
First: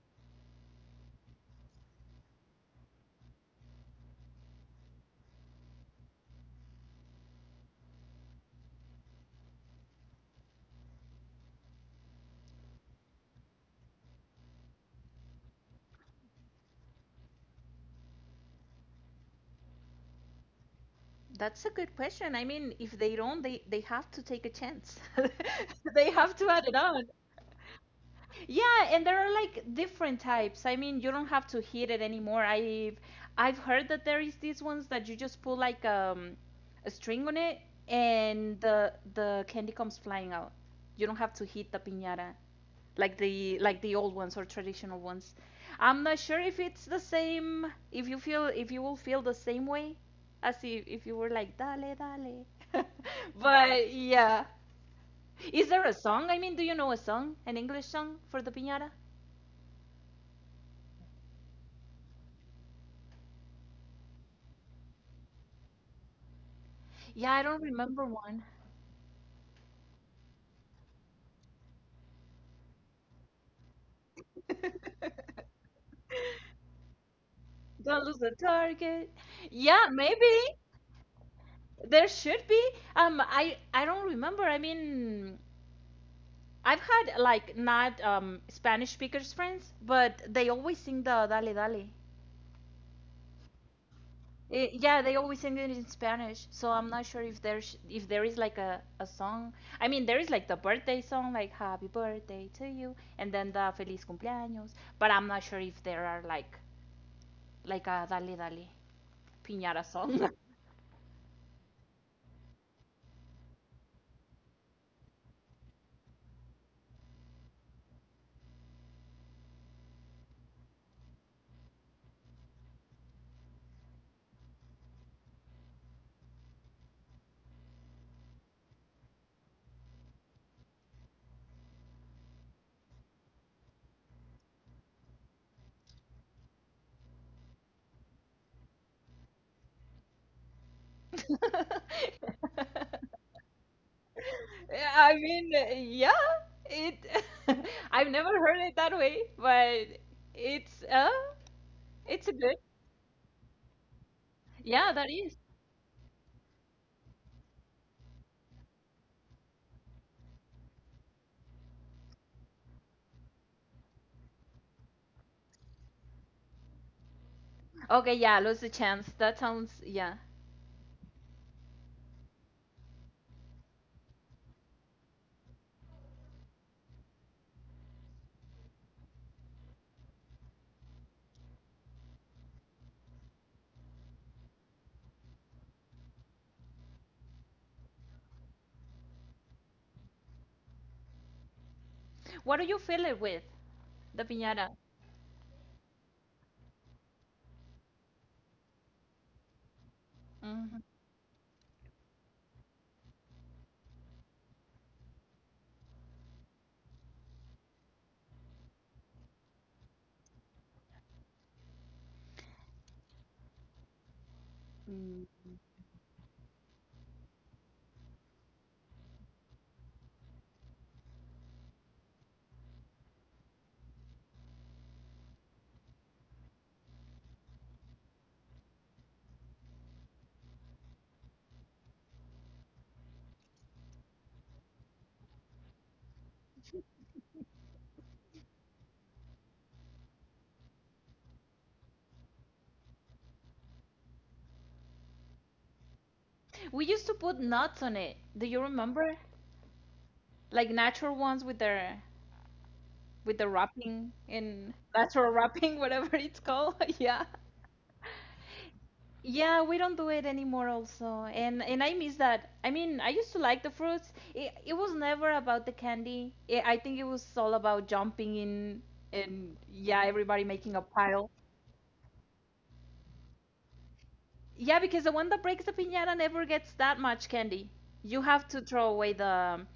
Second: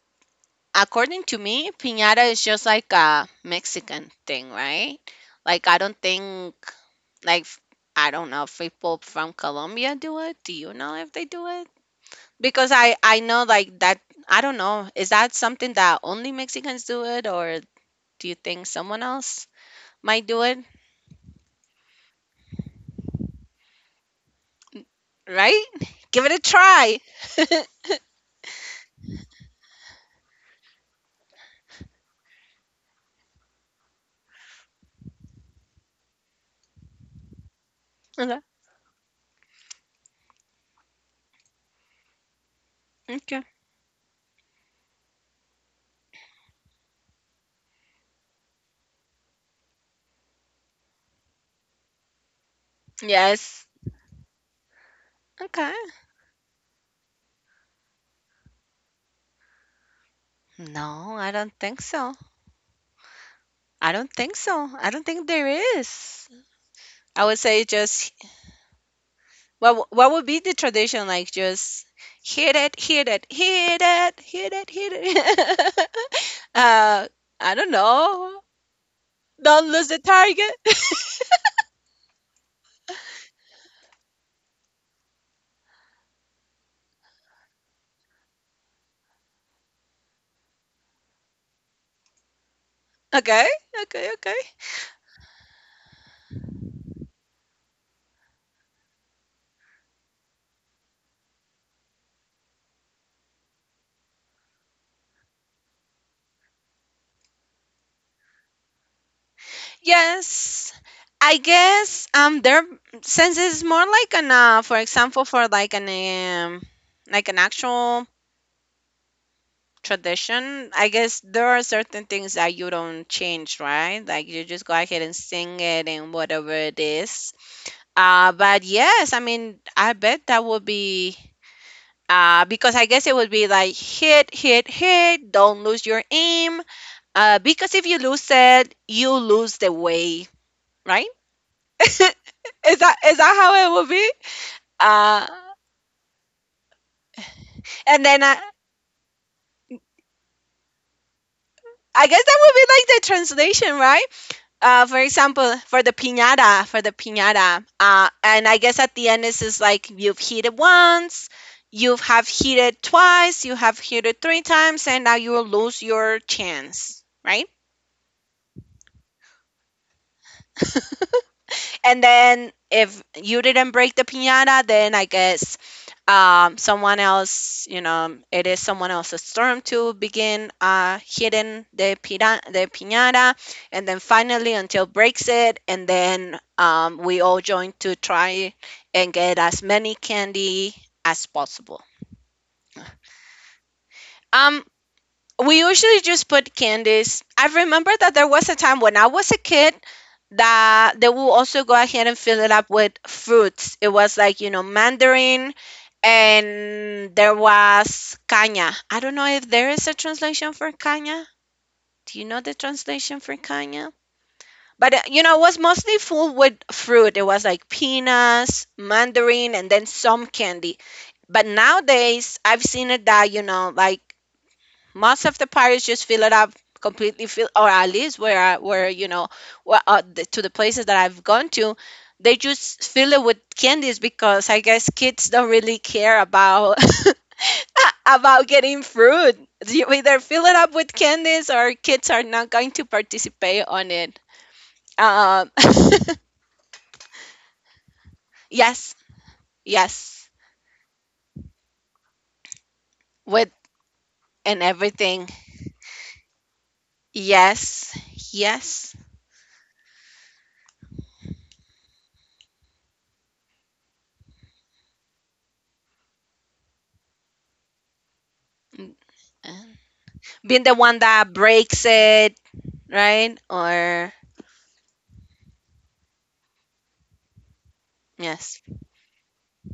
A: according to me, piñata is just like a Mexican thing, right? Like, I don't think, like, f- I don't know if people from Colombia do it. Do you know if they do it? Because I know, like, that, I don't know. Is that something that only Mexicans do it, or do you think someone else might do it,
B: That's a good question. I mean, if they don't, they have to take a chance.
A: right?
B: (laughs) They
A: (laughs) Give it
B: have
A: a
B: to add it
A: try.
B: on.
A: (laughs)
B: Yeah, and there are like different types. I mean, you don't have to heat it anymore. I've heard that there is these ones that you just pull like a string on it,
A: Okay.
B: and the candy comes flying out. You don't have to heat the piñata, like
A: Okay.
B: the old ones or traditional ones. I'm not sure if it's the same. If you will feel the same way, as if you were like dale dale, (laughs)
A: Yes.
B: but yeah. Is
A: Okay.
B: there a song? I mean, do you know a song, an English song for the piñata?
A: No, I don't think so. I don't think so. I don't think there is. I
B: Yeah,
A: would
B: I don't
A: say
B: remember
A: just
B: one.
A: what would be the tradition like, just hit it, hit it, hit it, hit it, hit it.
B: (laughs)
A: (laughs) uh, I don't
B: Don't lose the
A: know.
B: target.
A: Don't
B: Yeah,
A: lose the
B: maybe
A: target.
B: there should be. I don't remember. I mean, I've had like not Spanish speakers friends, but they always sing the Dale Dale.
A: (laughs) Okay, okay, okay.
B: Yeah, they always sing it in Spanish, so I'm not sure if there's if there is like a song. I mean, there is like the birthday song, like "Happy Birthday to You," and then the "Feliz Cumpleaños," but I'm not sure if there are like a "Dale Dale" piñata song.
A: Yes, I guess there since it's more like an for example for um like an actual tradition, I guess there are certain things that you don't change, right? Like, you just go ahead and sing it and whatever it is. But yes, I mean, I bet that would be because I guess it would be like hit, hit, hit, don't lose your aim. Because if you lose it, you lose the way, right? (laughs) is that is that how it would be?
B: (laughs) I
A: uh
B: mean, yeah, it. (laughs)
A: and
B: I've
A: then
B: never
A: i
B: heard it that way, but it's uh,
A: i guess
B: it's a
A: that
B: good.
A: would be like the translation, right?
B: Yeah,
A: For
B: that is.
A: example, for the piñata, and I guess at the end it's just like you've hit it once, you have hit it twice, you have hit it three times, and now you will lose your chance, right?
B: Okay, yeah, lose the chance. That sounds, yeah.
A: And then if you didn't break the piñata, then I guess someone else, you know, it is someone else's turn to begin hitting the piñata. And then finally, until breaks it, and then we all join to try and get as many candy as possible.
B: What do you fill it with? The
A: Um,
B: piñata.
A: we usually just put candies. I remember that there was a time when I was a kid
B: Mhm.
A: that they will also go ahead and fill it up with fruits. It was like, you know, mandarin and there was caña. I don't know if there is a translation for caña. Do you know the translation for caña? But you
B: Mm.
A: know, it was mostly full with fruit. It was like peanuts, mandarin, and then some candy. But nowadays, I've seen it that, you know, like most of the parties just fill it up completely fill, or at least where where you know where, to the places that I've gone to, they just fill it with candies because I guess kids don't really care about (laughs) about getting fruit. You either fill it up with candies or kids are not going to participate on it. um,
B: We used to put nuts on it. Do
A: (laughs)
B: you
A: yes,
B: remember?
A: yes.
B: Like natural ones with the
A: With
B: wrapping
A: and
B: and
A: everything.
B: natural wrapping, (laughs) whatever it's called. (laughs) Yeah.
A: Yes, yes.
B: Yeah, we don't do it anymore also. And I miss that. I mean, I used to like the fruits. It was never about the candy. I think it was all about jumping in
A: Mm, uh,
B: and yeah, everybody
A: being
B: making
A: the
B: a
A: one
B: pile.
A: that breaks it, right? Or
B: Yeah, because the one that breaks the piñata never gets that much candy. You have to
A: yes,
B: throw away the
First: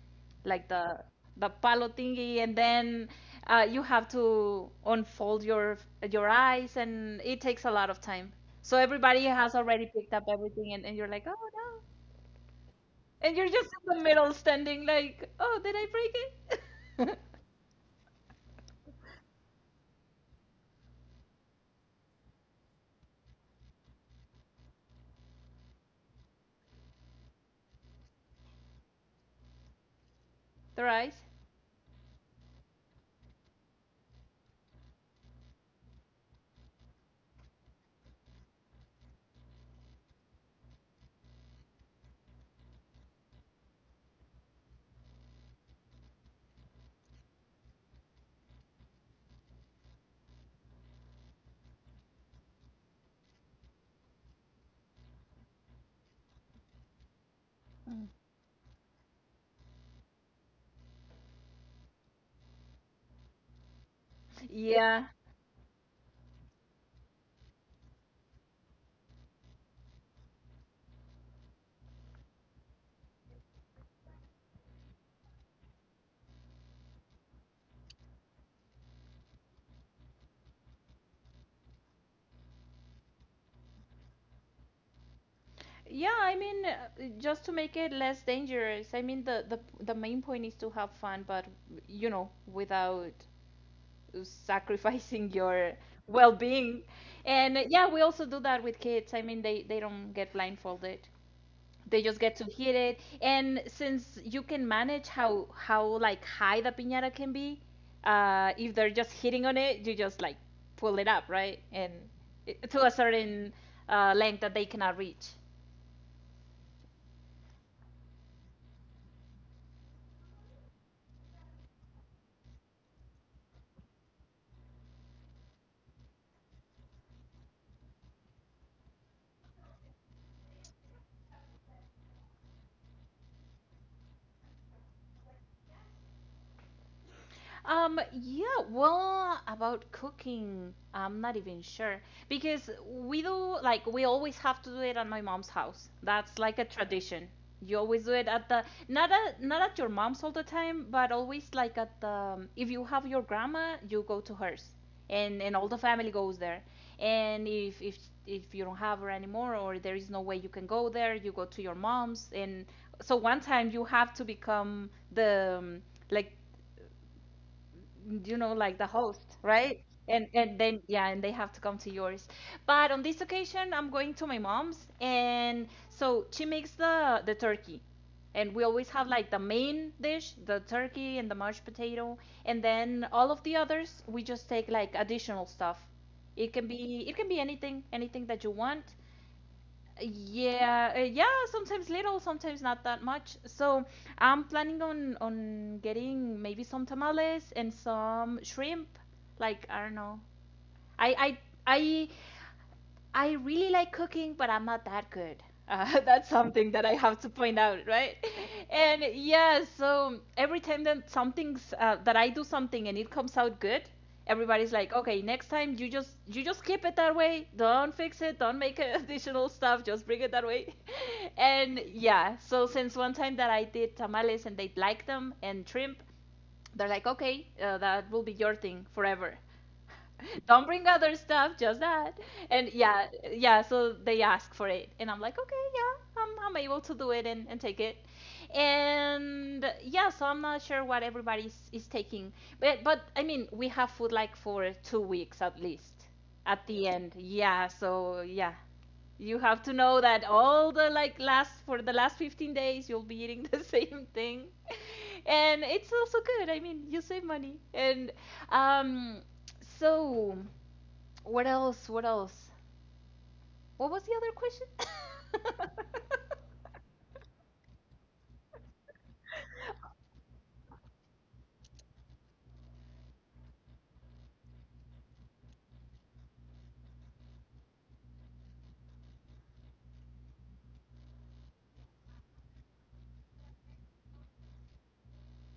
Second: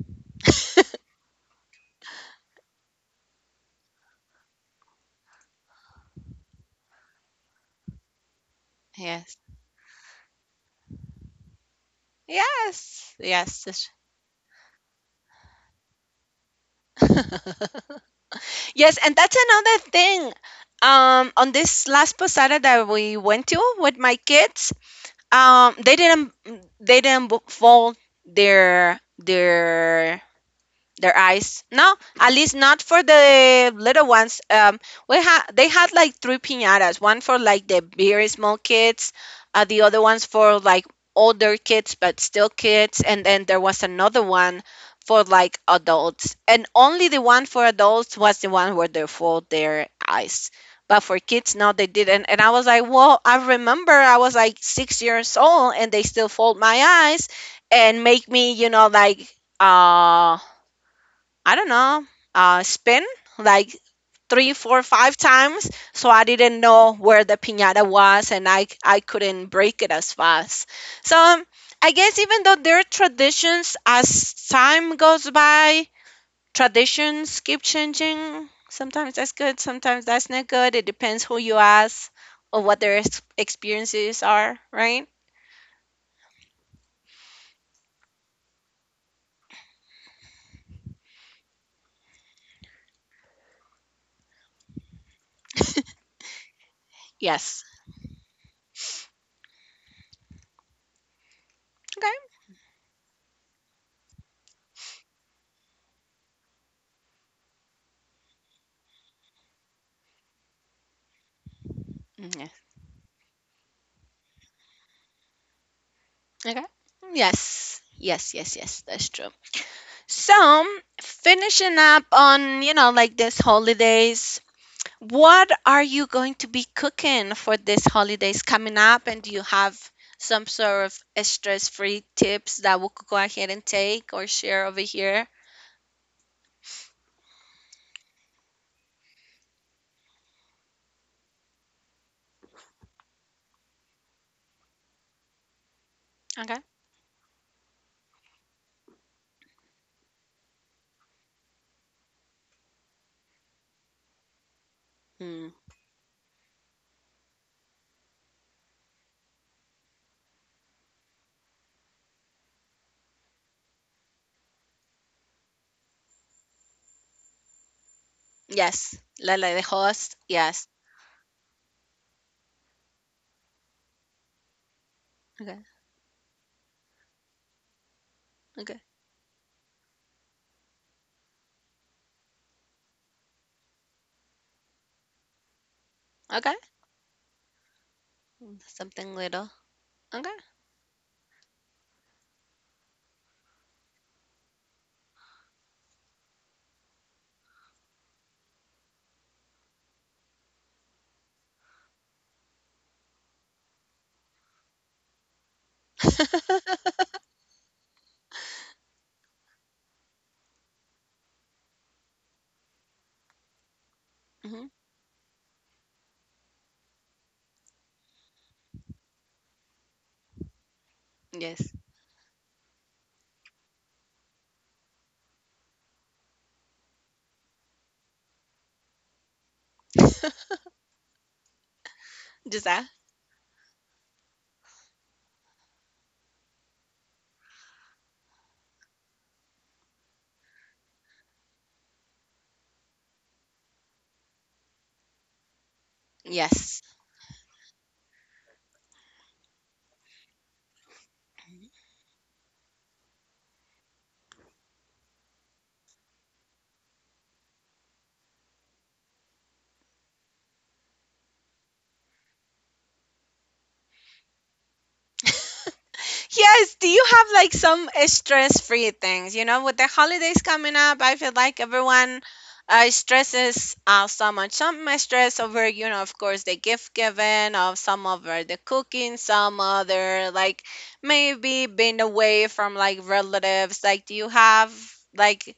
B: like the the palo thingy, and then you have to unfold your eyes, and it takes a lot of time. So everybody
A: yes,
B: has already picked up everything, and you're like, oh no,
A: yes,
B: and you're
A: yes,
B: just
A: that's-
B: in the middle standing like, oh, did I break it?
A: yes. And that's another thing. On this last posada that we went to with my kids, um, they didn't they didn't book fall their their
B: (laughs) The eyes?
A: their eyes. No, at least not for the little ones. We had they had like three piñatas. One for like the very small kids, the other ones for like older kids but still kids, and then there was another one for like adults. And only the one for adults was the one where they fold their eyes. But for kids, no, they didn't. And I was like, well, I remember I was like 6 years old and they still fold my eyes and make me, you know, like, um I don't know, spin like three, four,
B: Yeah.
A: five times. So I didn't know where the piñata was, and I couldn't break it as fast. So I guess even though their traditions, as time goes by, traditions keep changing. Sometimes that's good, sometimes that's not good. It depends who you ask or what their experiences are, right?
B: Yeah, I mean, just to make it less dangerous. I mean, the main point is to have fun, but you know, without sacrificing (laughs) your well-being. And
A: Yes.
B: yeah, we also do that with kids. I mean, they don't get blindfolded. They just get to
A: Okay.
B: hit it. And since you can manage how like high the piñata can be, if they're just hitting on it, you just like pull it up, right? And
A: Mm, yes.
B: it, to a certain length that they cannot reach.
A: Okay. Yes. Yes, yes, yes. That's true. So, finishing up on, you know, like this holidays, what are you going to be cooking for this holidays coming up? And do you have some sort of stress-free tips that we could go ahead and take or share over here?
B: Yeah, well, about cooking, I'm not even sure because we do like we always have to do it at my mom's house. That's
A: Okay.
B: like a tradition. You always do it at the not at your mom's all the time, but always like at the if you have your grandma, you go to hers,
A: Mm,
B: and all the family goes there. And if you don't have her anymore or there is no way you can go there, you go to your mom's. And so one time you have to become the like you know, like the
A: yes.
B: host,
A: Like the
B: right?
A: host.
B: And
A: Yes.
B: then yeah, and they have to come to yours. But on this occasion I'm going to my mom's,
A: Okay.
B: and so she makes the turkey, and we
A: Okay.
B: always have like the main dish, the turkey and the mashed potato, and then all of the others we just take like additional stuff.
A: Okay.
B: It can be, anything, anything that you
A: Mm,
B: want.
A: something little. Okay.
B: Yeah, yeah, sometimes little, sometimes not that much. So I'm planning on getting maybe some tamales and some shrimp, like I don't know, I I I I really like cooking, but I'm not that good. (laughs) That's something that I have to point out, right? (laughs) And yeah, so every time that something's that I do something and it comes out good,
A: Hmm.
B: everybody's like, "Okay, next time you just keep it that way. Don't fix it. Don't make (laughs) additional stuff. Just bring it that way." (laughs)
A: Yes.
B: And yeah, so since one time that I did tamales and they liked them and shrimp, they're like, "Okay, that will be your thing forever." Don't bring other stuff, just that.
A: Just
B: And
A: that?
B: yeah, yeah, so they ask for it. And I'm like, okay, yeah, I'm able to do it and take it. And yeah, so I'm not sure what everybody is taking. But I mean, we have food like for 2 weeks at least at
A: Yes.
B: the end. Yeah, so yeah. You have to know that all the like last for the last 15 days you'll be eating (laughs) the same thing. (laughs) And it's also good. I mean, you save money. And um, so, what else? What else? What was the other question?
A: Yes, do you have like some stress free things? You know, with the holidays coming up, I feel like everyone stresses so much. Some may stress over, you know, of course, the gift given, of some over the cooking, some other like maybe being away from like relatives. Like, do you have like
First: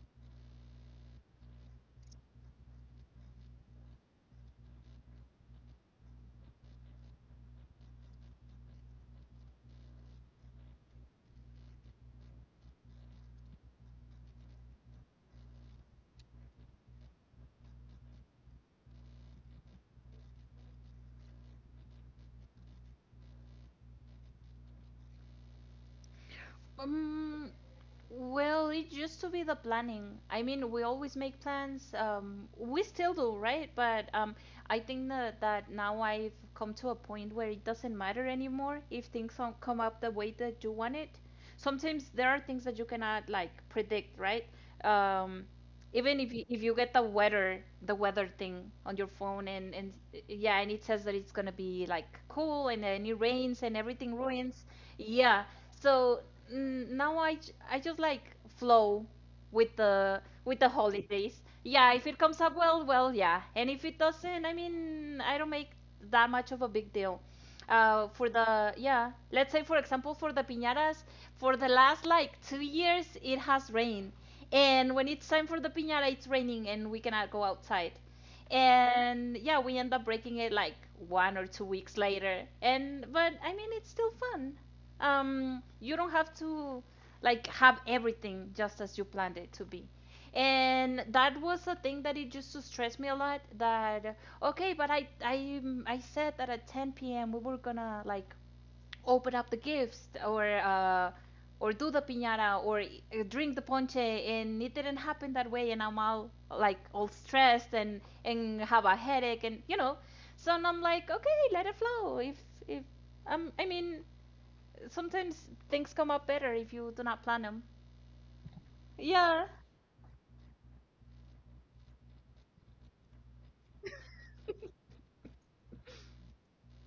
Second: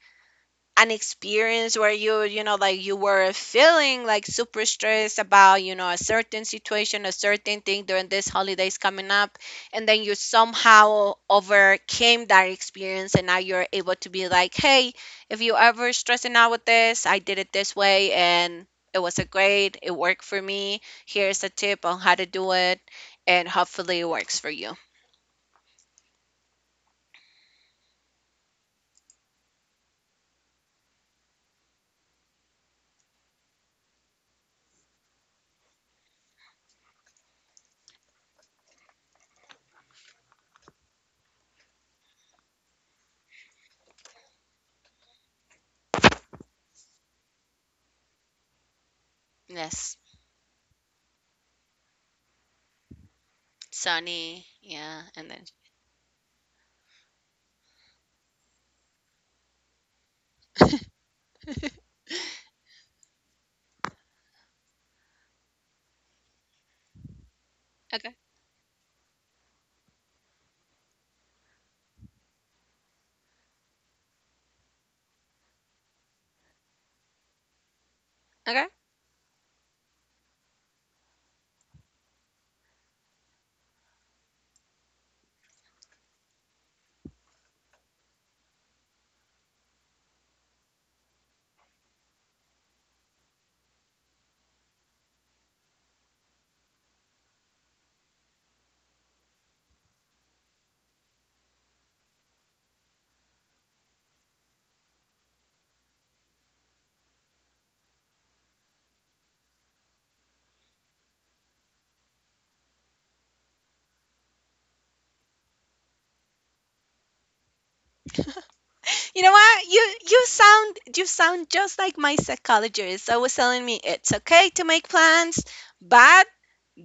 A: an experience where you know like you were feeling like super stressed about you know a certain situation, a certain thing, during this holidays coming up, and then you somehow overcame that experience, and now you're able to be like, hey, if you ever stressing out with this, I did it this way, and it was a great, it worked for me, here's a tip on how to do it, and hopefully it works for you.
B: (laughs) um, Well, it used to be the planning. I mean, we always make plans. We still do, right? But I think that, now I've come to a point where it doesn't matter anymore if things don't come up the way that you want it. Sometimes there are things that you cannot like predict, right? Um, even if you get the weather thing on your phone, and
A: Yes.
B: yeah, and it says that it's gonna be like cool and then it rains and everything
A: Sunny,
B: ruins.
A: yeah, and then
B: Yeah. So now I just like flow with the holidays. Yeah, if it comes up well, well, yeah. And if it doesn't, I mean, I don't make that much of a big deal.
A: okay.
B: For the, yeah, let's say for example for the piñatas, for the last like 2 years it has rained, and when it's time for the piñata, it's raining and we cannot go outside.
A: Okay.
B: And yeah, we end up breaking it like 1 or 2 weeks later. And but I mean, it's still fun. You don't have to like have everything just as you planned it to be. And that was a thing that it used to stress me a lot. That okay, but I said that at 10 p.m. we were gonna like open up the gifts, or do the piñata, or drink the ponche, and it didn't happen that way, and I'm all like all stressed and have a headache, and you know. So and I'm like, okay, let it flow. If I mean sometimes things come up better if you do not plan them.
A: You know
B: Yeah.
A: what? You sound just like my psychologist. I was telling me it's okay to make
B: (laughs)
A: plans, but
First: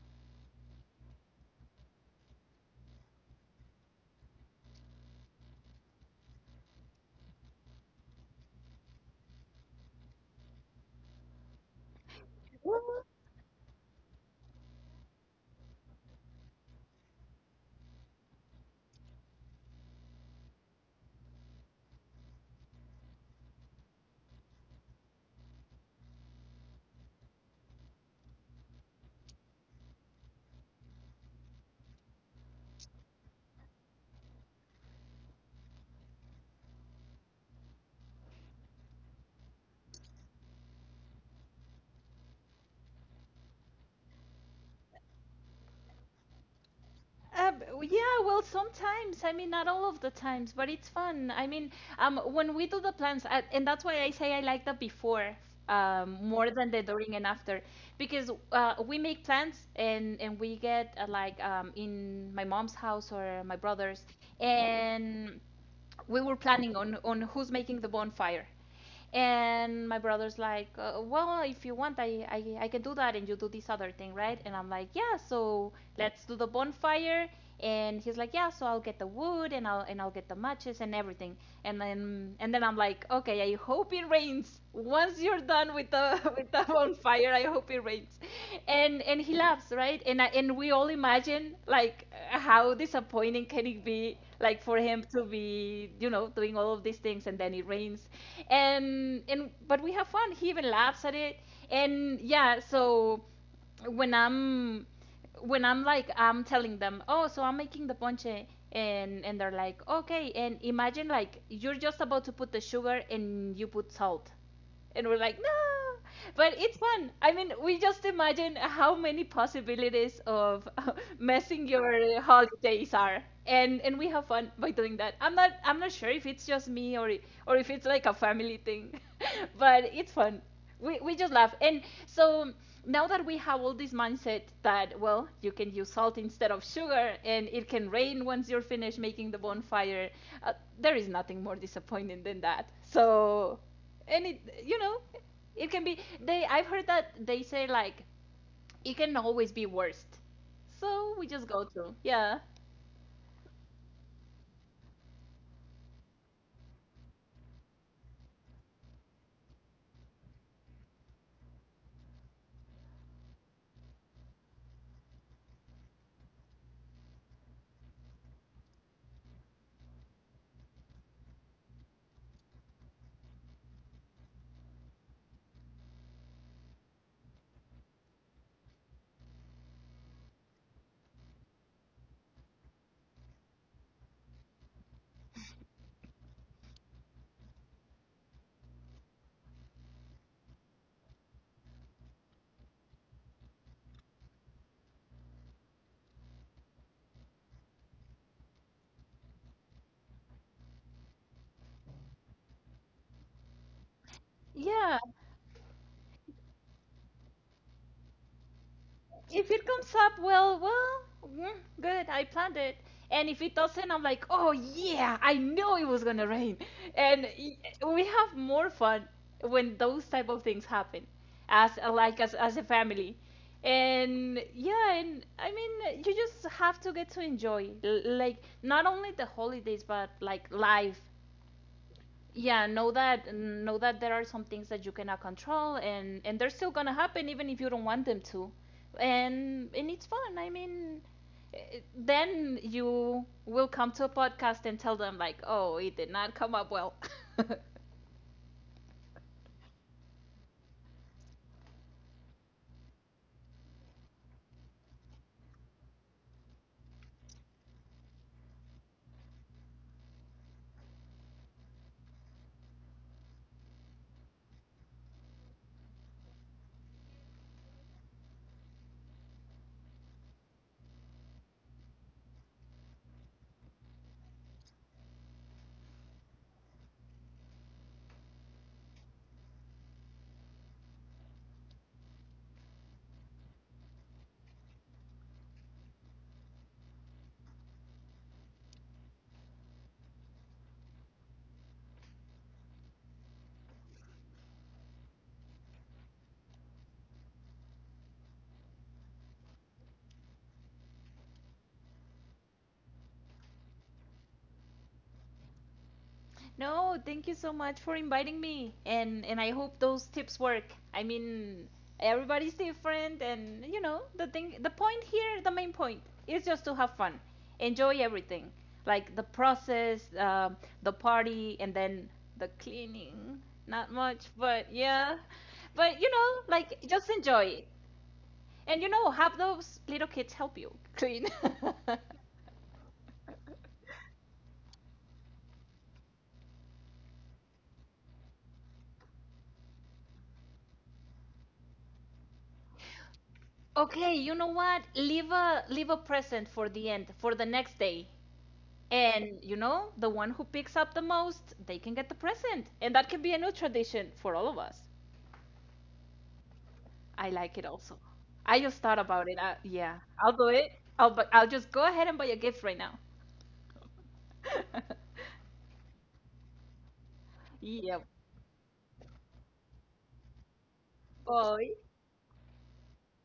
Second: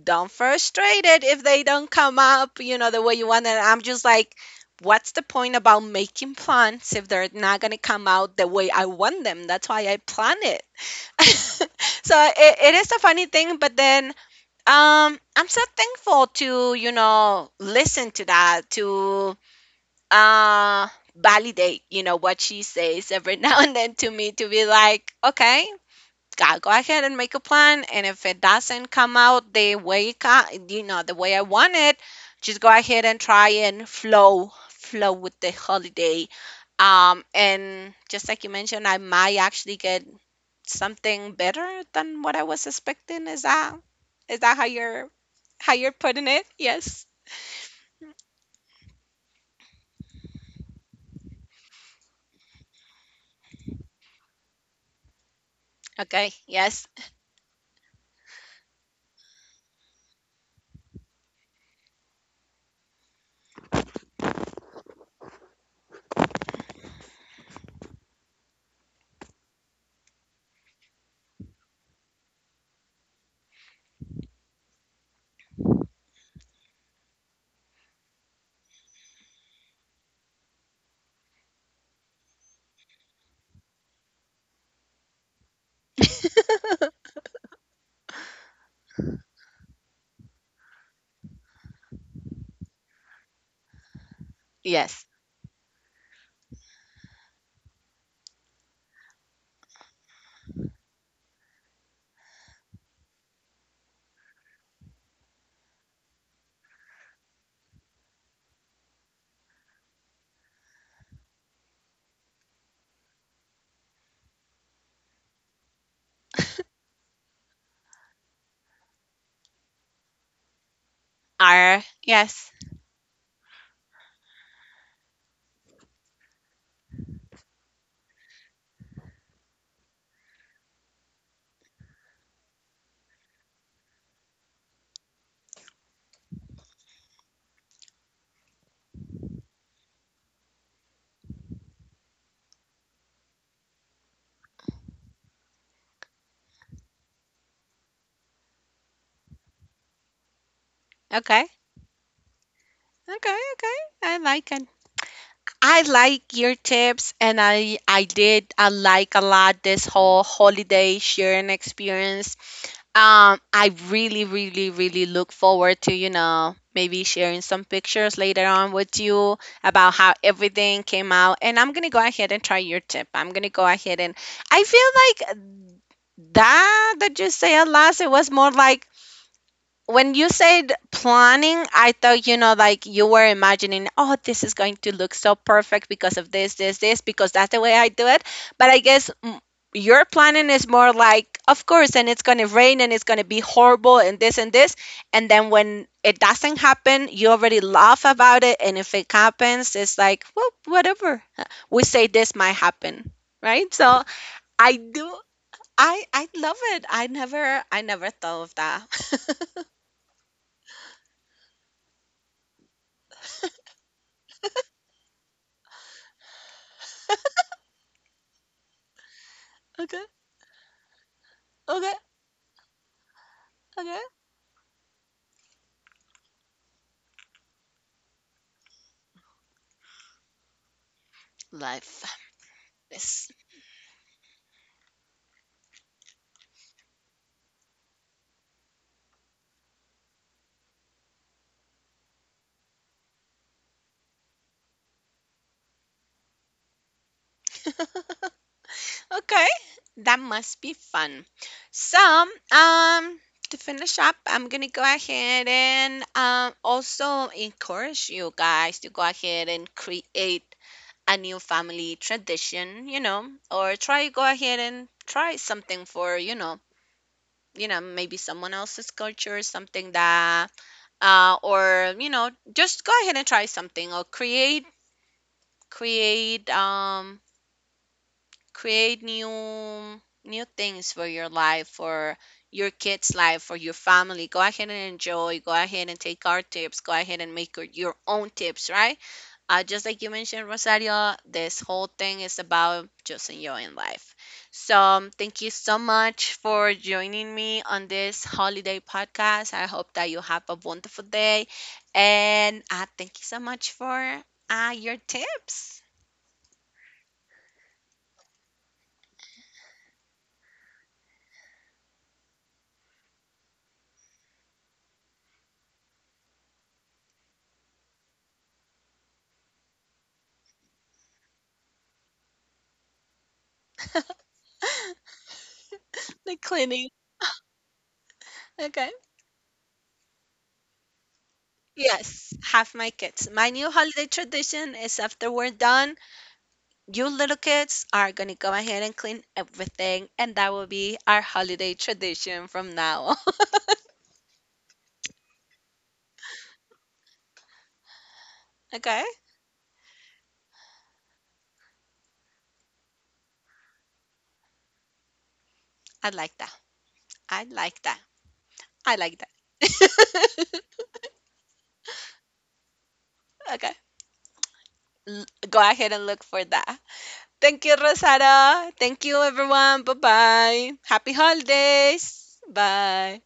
A: don't frustrate it if they don't come up, you know, the way you want it. I'm just like, what's the point about making plans if they're not gonna come out the way I want them? That's why I plan it. (laughs) So it is a
B: Well,
A: funny thing, but then I'm so thankful to, you know, listen to that, to uh validate you know what she says every (laughs) now and then, to me, to be like okay, go ahead and make a plan, and if it doesn't come out the way you know the way I want it, just go ahead and try and flow with the holiday. And just like you mentioned, I might actually get something better than what I was expecting. Is that how you're putting it? Yes.
B: yeah, well, sometimes. I mean, not all of the times, but it's fun. I mean, when we do the plans, and that's why I say I like the before,
A: Okay.
B: more than the
A: Yes.
B: during and after, because we make plans and we get like in my mom's house or my brother's, and we were planning on who's making the bonfire. And my brother's like, well, if you want, I can do that and you do this other thing, right? And I'm like, yeah, so let's do the bonfire. And he's like, yeah, so I'll get the wood and I'll get the matches and everything. And then I'm like, okay, I hope it rains. Once you're done with the, (laughs) with the bonfire, I hope it rains. And he laughs, right? And we all imagine like how disappointing can it be, like for him
A: Yes.
B: to be, you know, doing all of these things and then it rains. And but we have fun. He even laughs at it, and yeah. So when I'm when I'm like I'm telling them, oh, so I'm making the ponche, and they're like, okay, and imagine like you're just about to put the sugar and you put salt, and we're like no. But it's fun, I mean, we just imagine how many possibilities of (laughs) messing
A: Are.
B: your
A: Yes.
B: holidays are. And we have fun by doing that. I'm not sure if it's just me, or if it's like a family thing. (laughs) But it's fun. We just laugh. And so, now that we have all this mindset that well, you can use salt instead of sugar and it can rain once you're finished making the bonfire, uh, there is nothing more disappointing than that. So, and, it, it can be, they, I've heard that they say like it can always be worst. So we
A: Okay.
B: just go to, yeah.
A: Okay, okay. I like it. I like your tips and I did, I like a lot this whole holiday sharing experience. I really, really, really look forward to, you know, maybe sharing some pictures later on with you about how everything came out, and I'm going to go ahead and try your tip. I'm going to go ahead and I feel like that you said last, it was more like when you said planning, I thought, you know, like you were imagining, oh, this is going to look so perfect because of this, this, this, because that's the way I do it. But I guess, your planning is more like, of course, and it's going to rain and it's going to be horrible and this and this. And then when it doesn't happen, you already laugh about it. And if it happens, it's like, well, whatever. We say this might happen, right? So I
B: Yeah,
A: do. I love it. I never thought of that.
B: if
A: (laughs)
B: it comes up, well, good. I planned it. And if it doesn't, I'm like, oh yeah, I knew it was gonna rain. And y- we have more fun when
A: Okay.
B: those type of things happen, as
A: Okay,
B: like as a family.
A: okay.
B: And yeah, and I mean, you just have to get to enjoy, like not only the holidays, but like life.
A: Life.
B: Yeah, know
A: Yes.
B: that know that there are some things that you cannot control and they're still gonna happen even if you don't want them to. And it's fun, I mean, then you will come to a podcast and tell them like, oh, it did not come up well. (laughs)
A: Okay, that must be fun. So, um, to finish up, I'm gonna go ahead and also encourage you guys to go ahead and create a new family tradition, you know, or try go ahead and try something for, you know, maybe someone else's culture, something that or you know, just go ahead and try something, or create um create new things for your life, for your kids' life, for your family. Go ahead and enjoy. Go ahead and take our tips. Go ahead and make your own tips, right? Just like you mentioned, Rosario, this whole thing is about just enjoying life. So thank you so much for joining me on this holiday podcast. I hope that you have a wonderful day, and thank you so much for your tips.
B: No, thank you so much for inviting me. And I hope those tips work. I mean, everybody's different, and you know, the point here, the main point is just to have fun. Enjoy everything. Like the process, the party, and then the cleaning. Not much, but yeah. But you know,
A: The
B: like
A: cleaning.
B: just enjoy. And you
A: Okay.
B: know, have those little kids help you clean. (laughs)
A: Yes, half my kids. My new holiday tradition is after we're done, you little kids are gonna go ahead and clean everything, and that will be our holiday tradition from now on. (laughs)
B: Okay, you know what? Leave a present for the end, for the next day.
A: Okay?
B: And you know, the one who picks up the most, they can get the present. And that can be a new tradition for all of us.
A: I like that.
B: I
A: I
B: like it
A: like
B: also.
A: that.
B: I just
A: I
B: thought
A: like that.
B: about it. Yeah, I'll do it. I'll just go ahead and buy a gift right now.
A: (laughs) Okay.
B: (laughs)
A: Go ahead and look for that. Thank you,
B: Yeah,
A: Rosada. Thank you, everyone. Bye bye. Happy
B: boy.
A: holidays. Bye.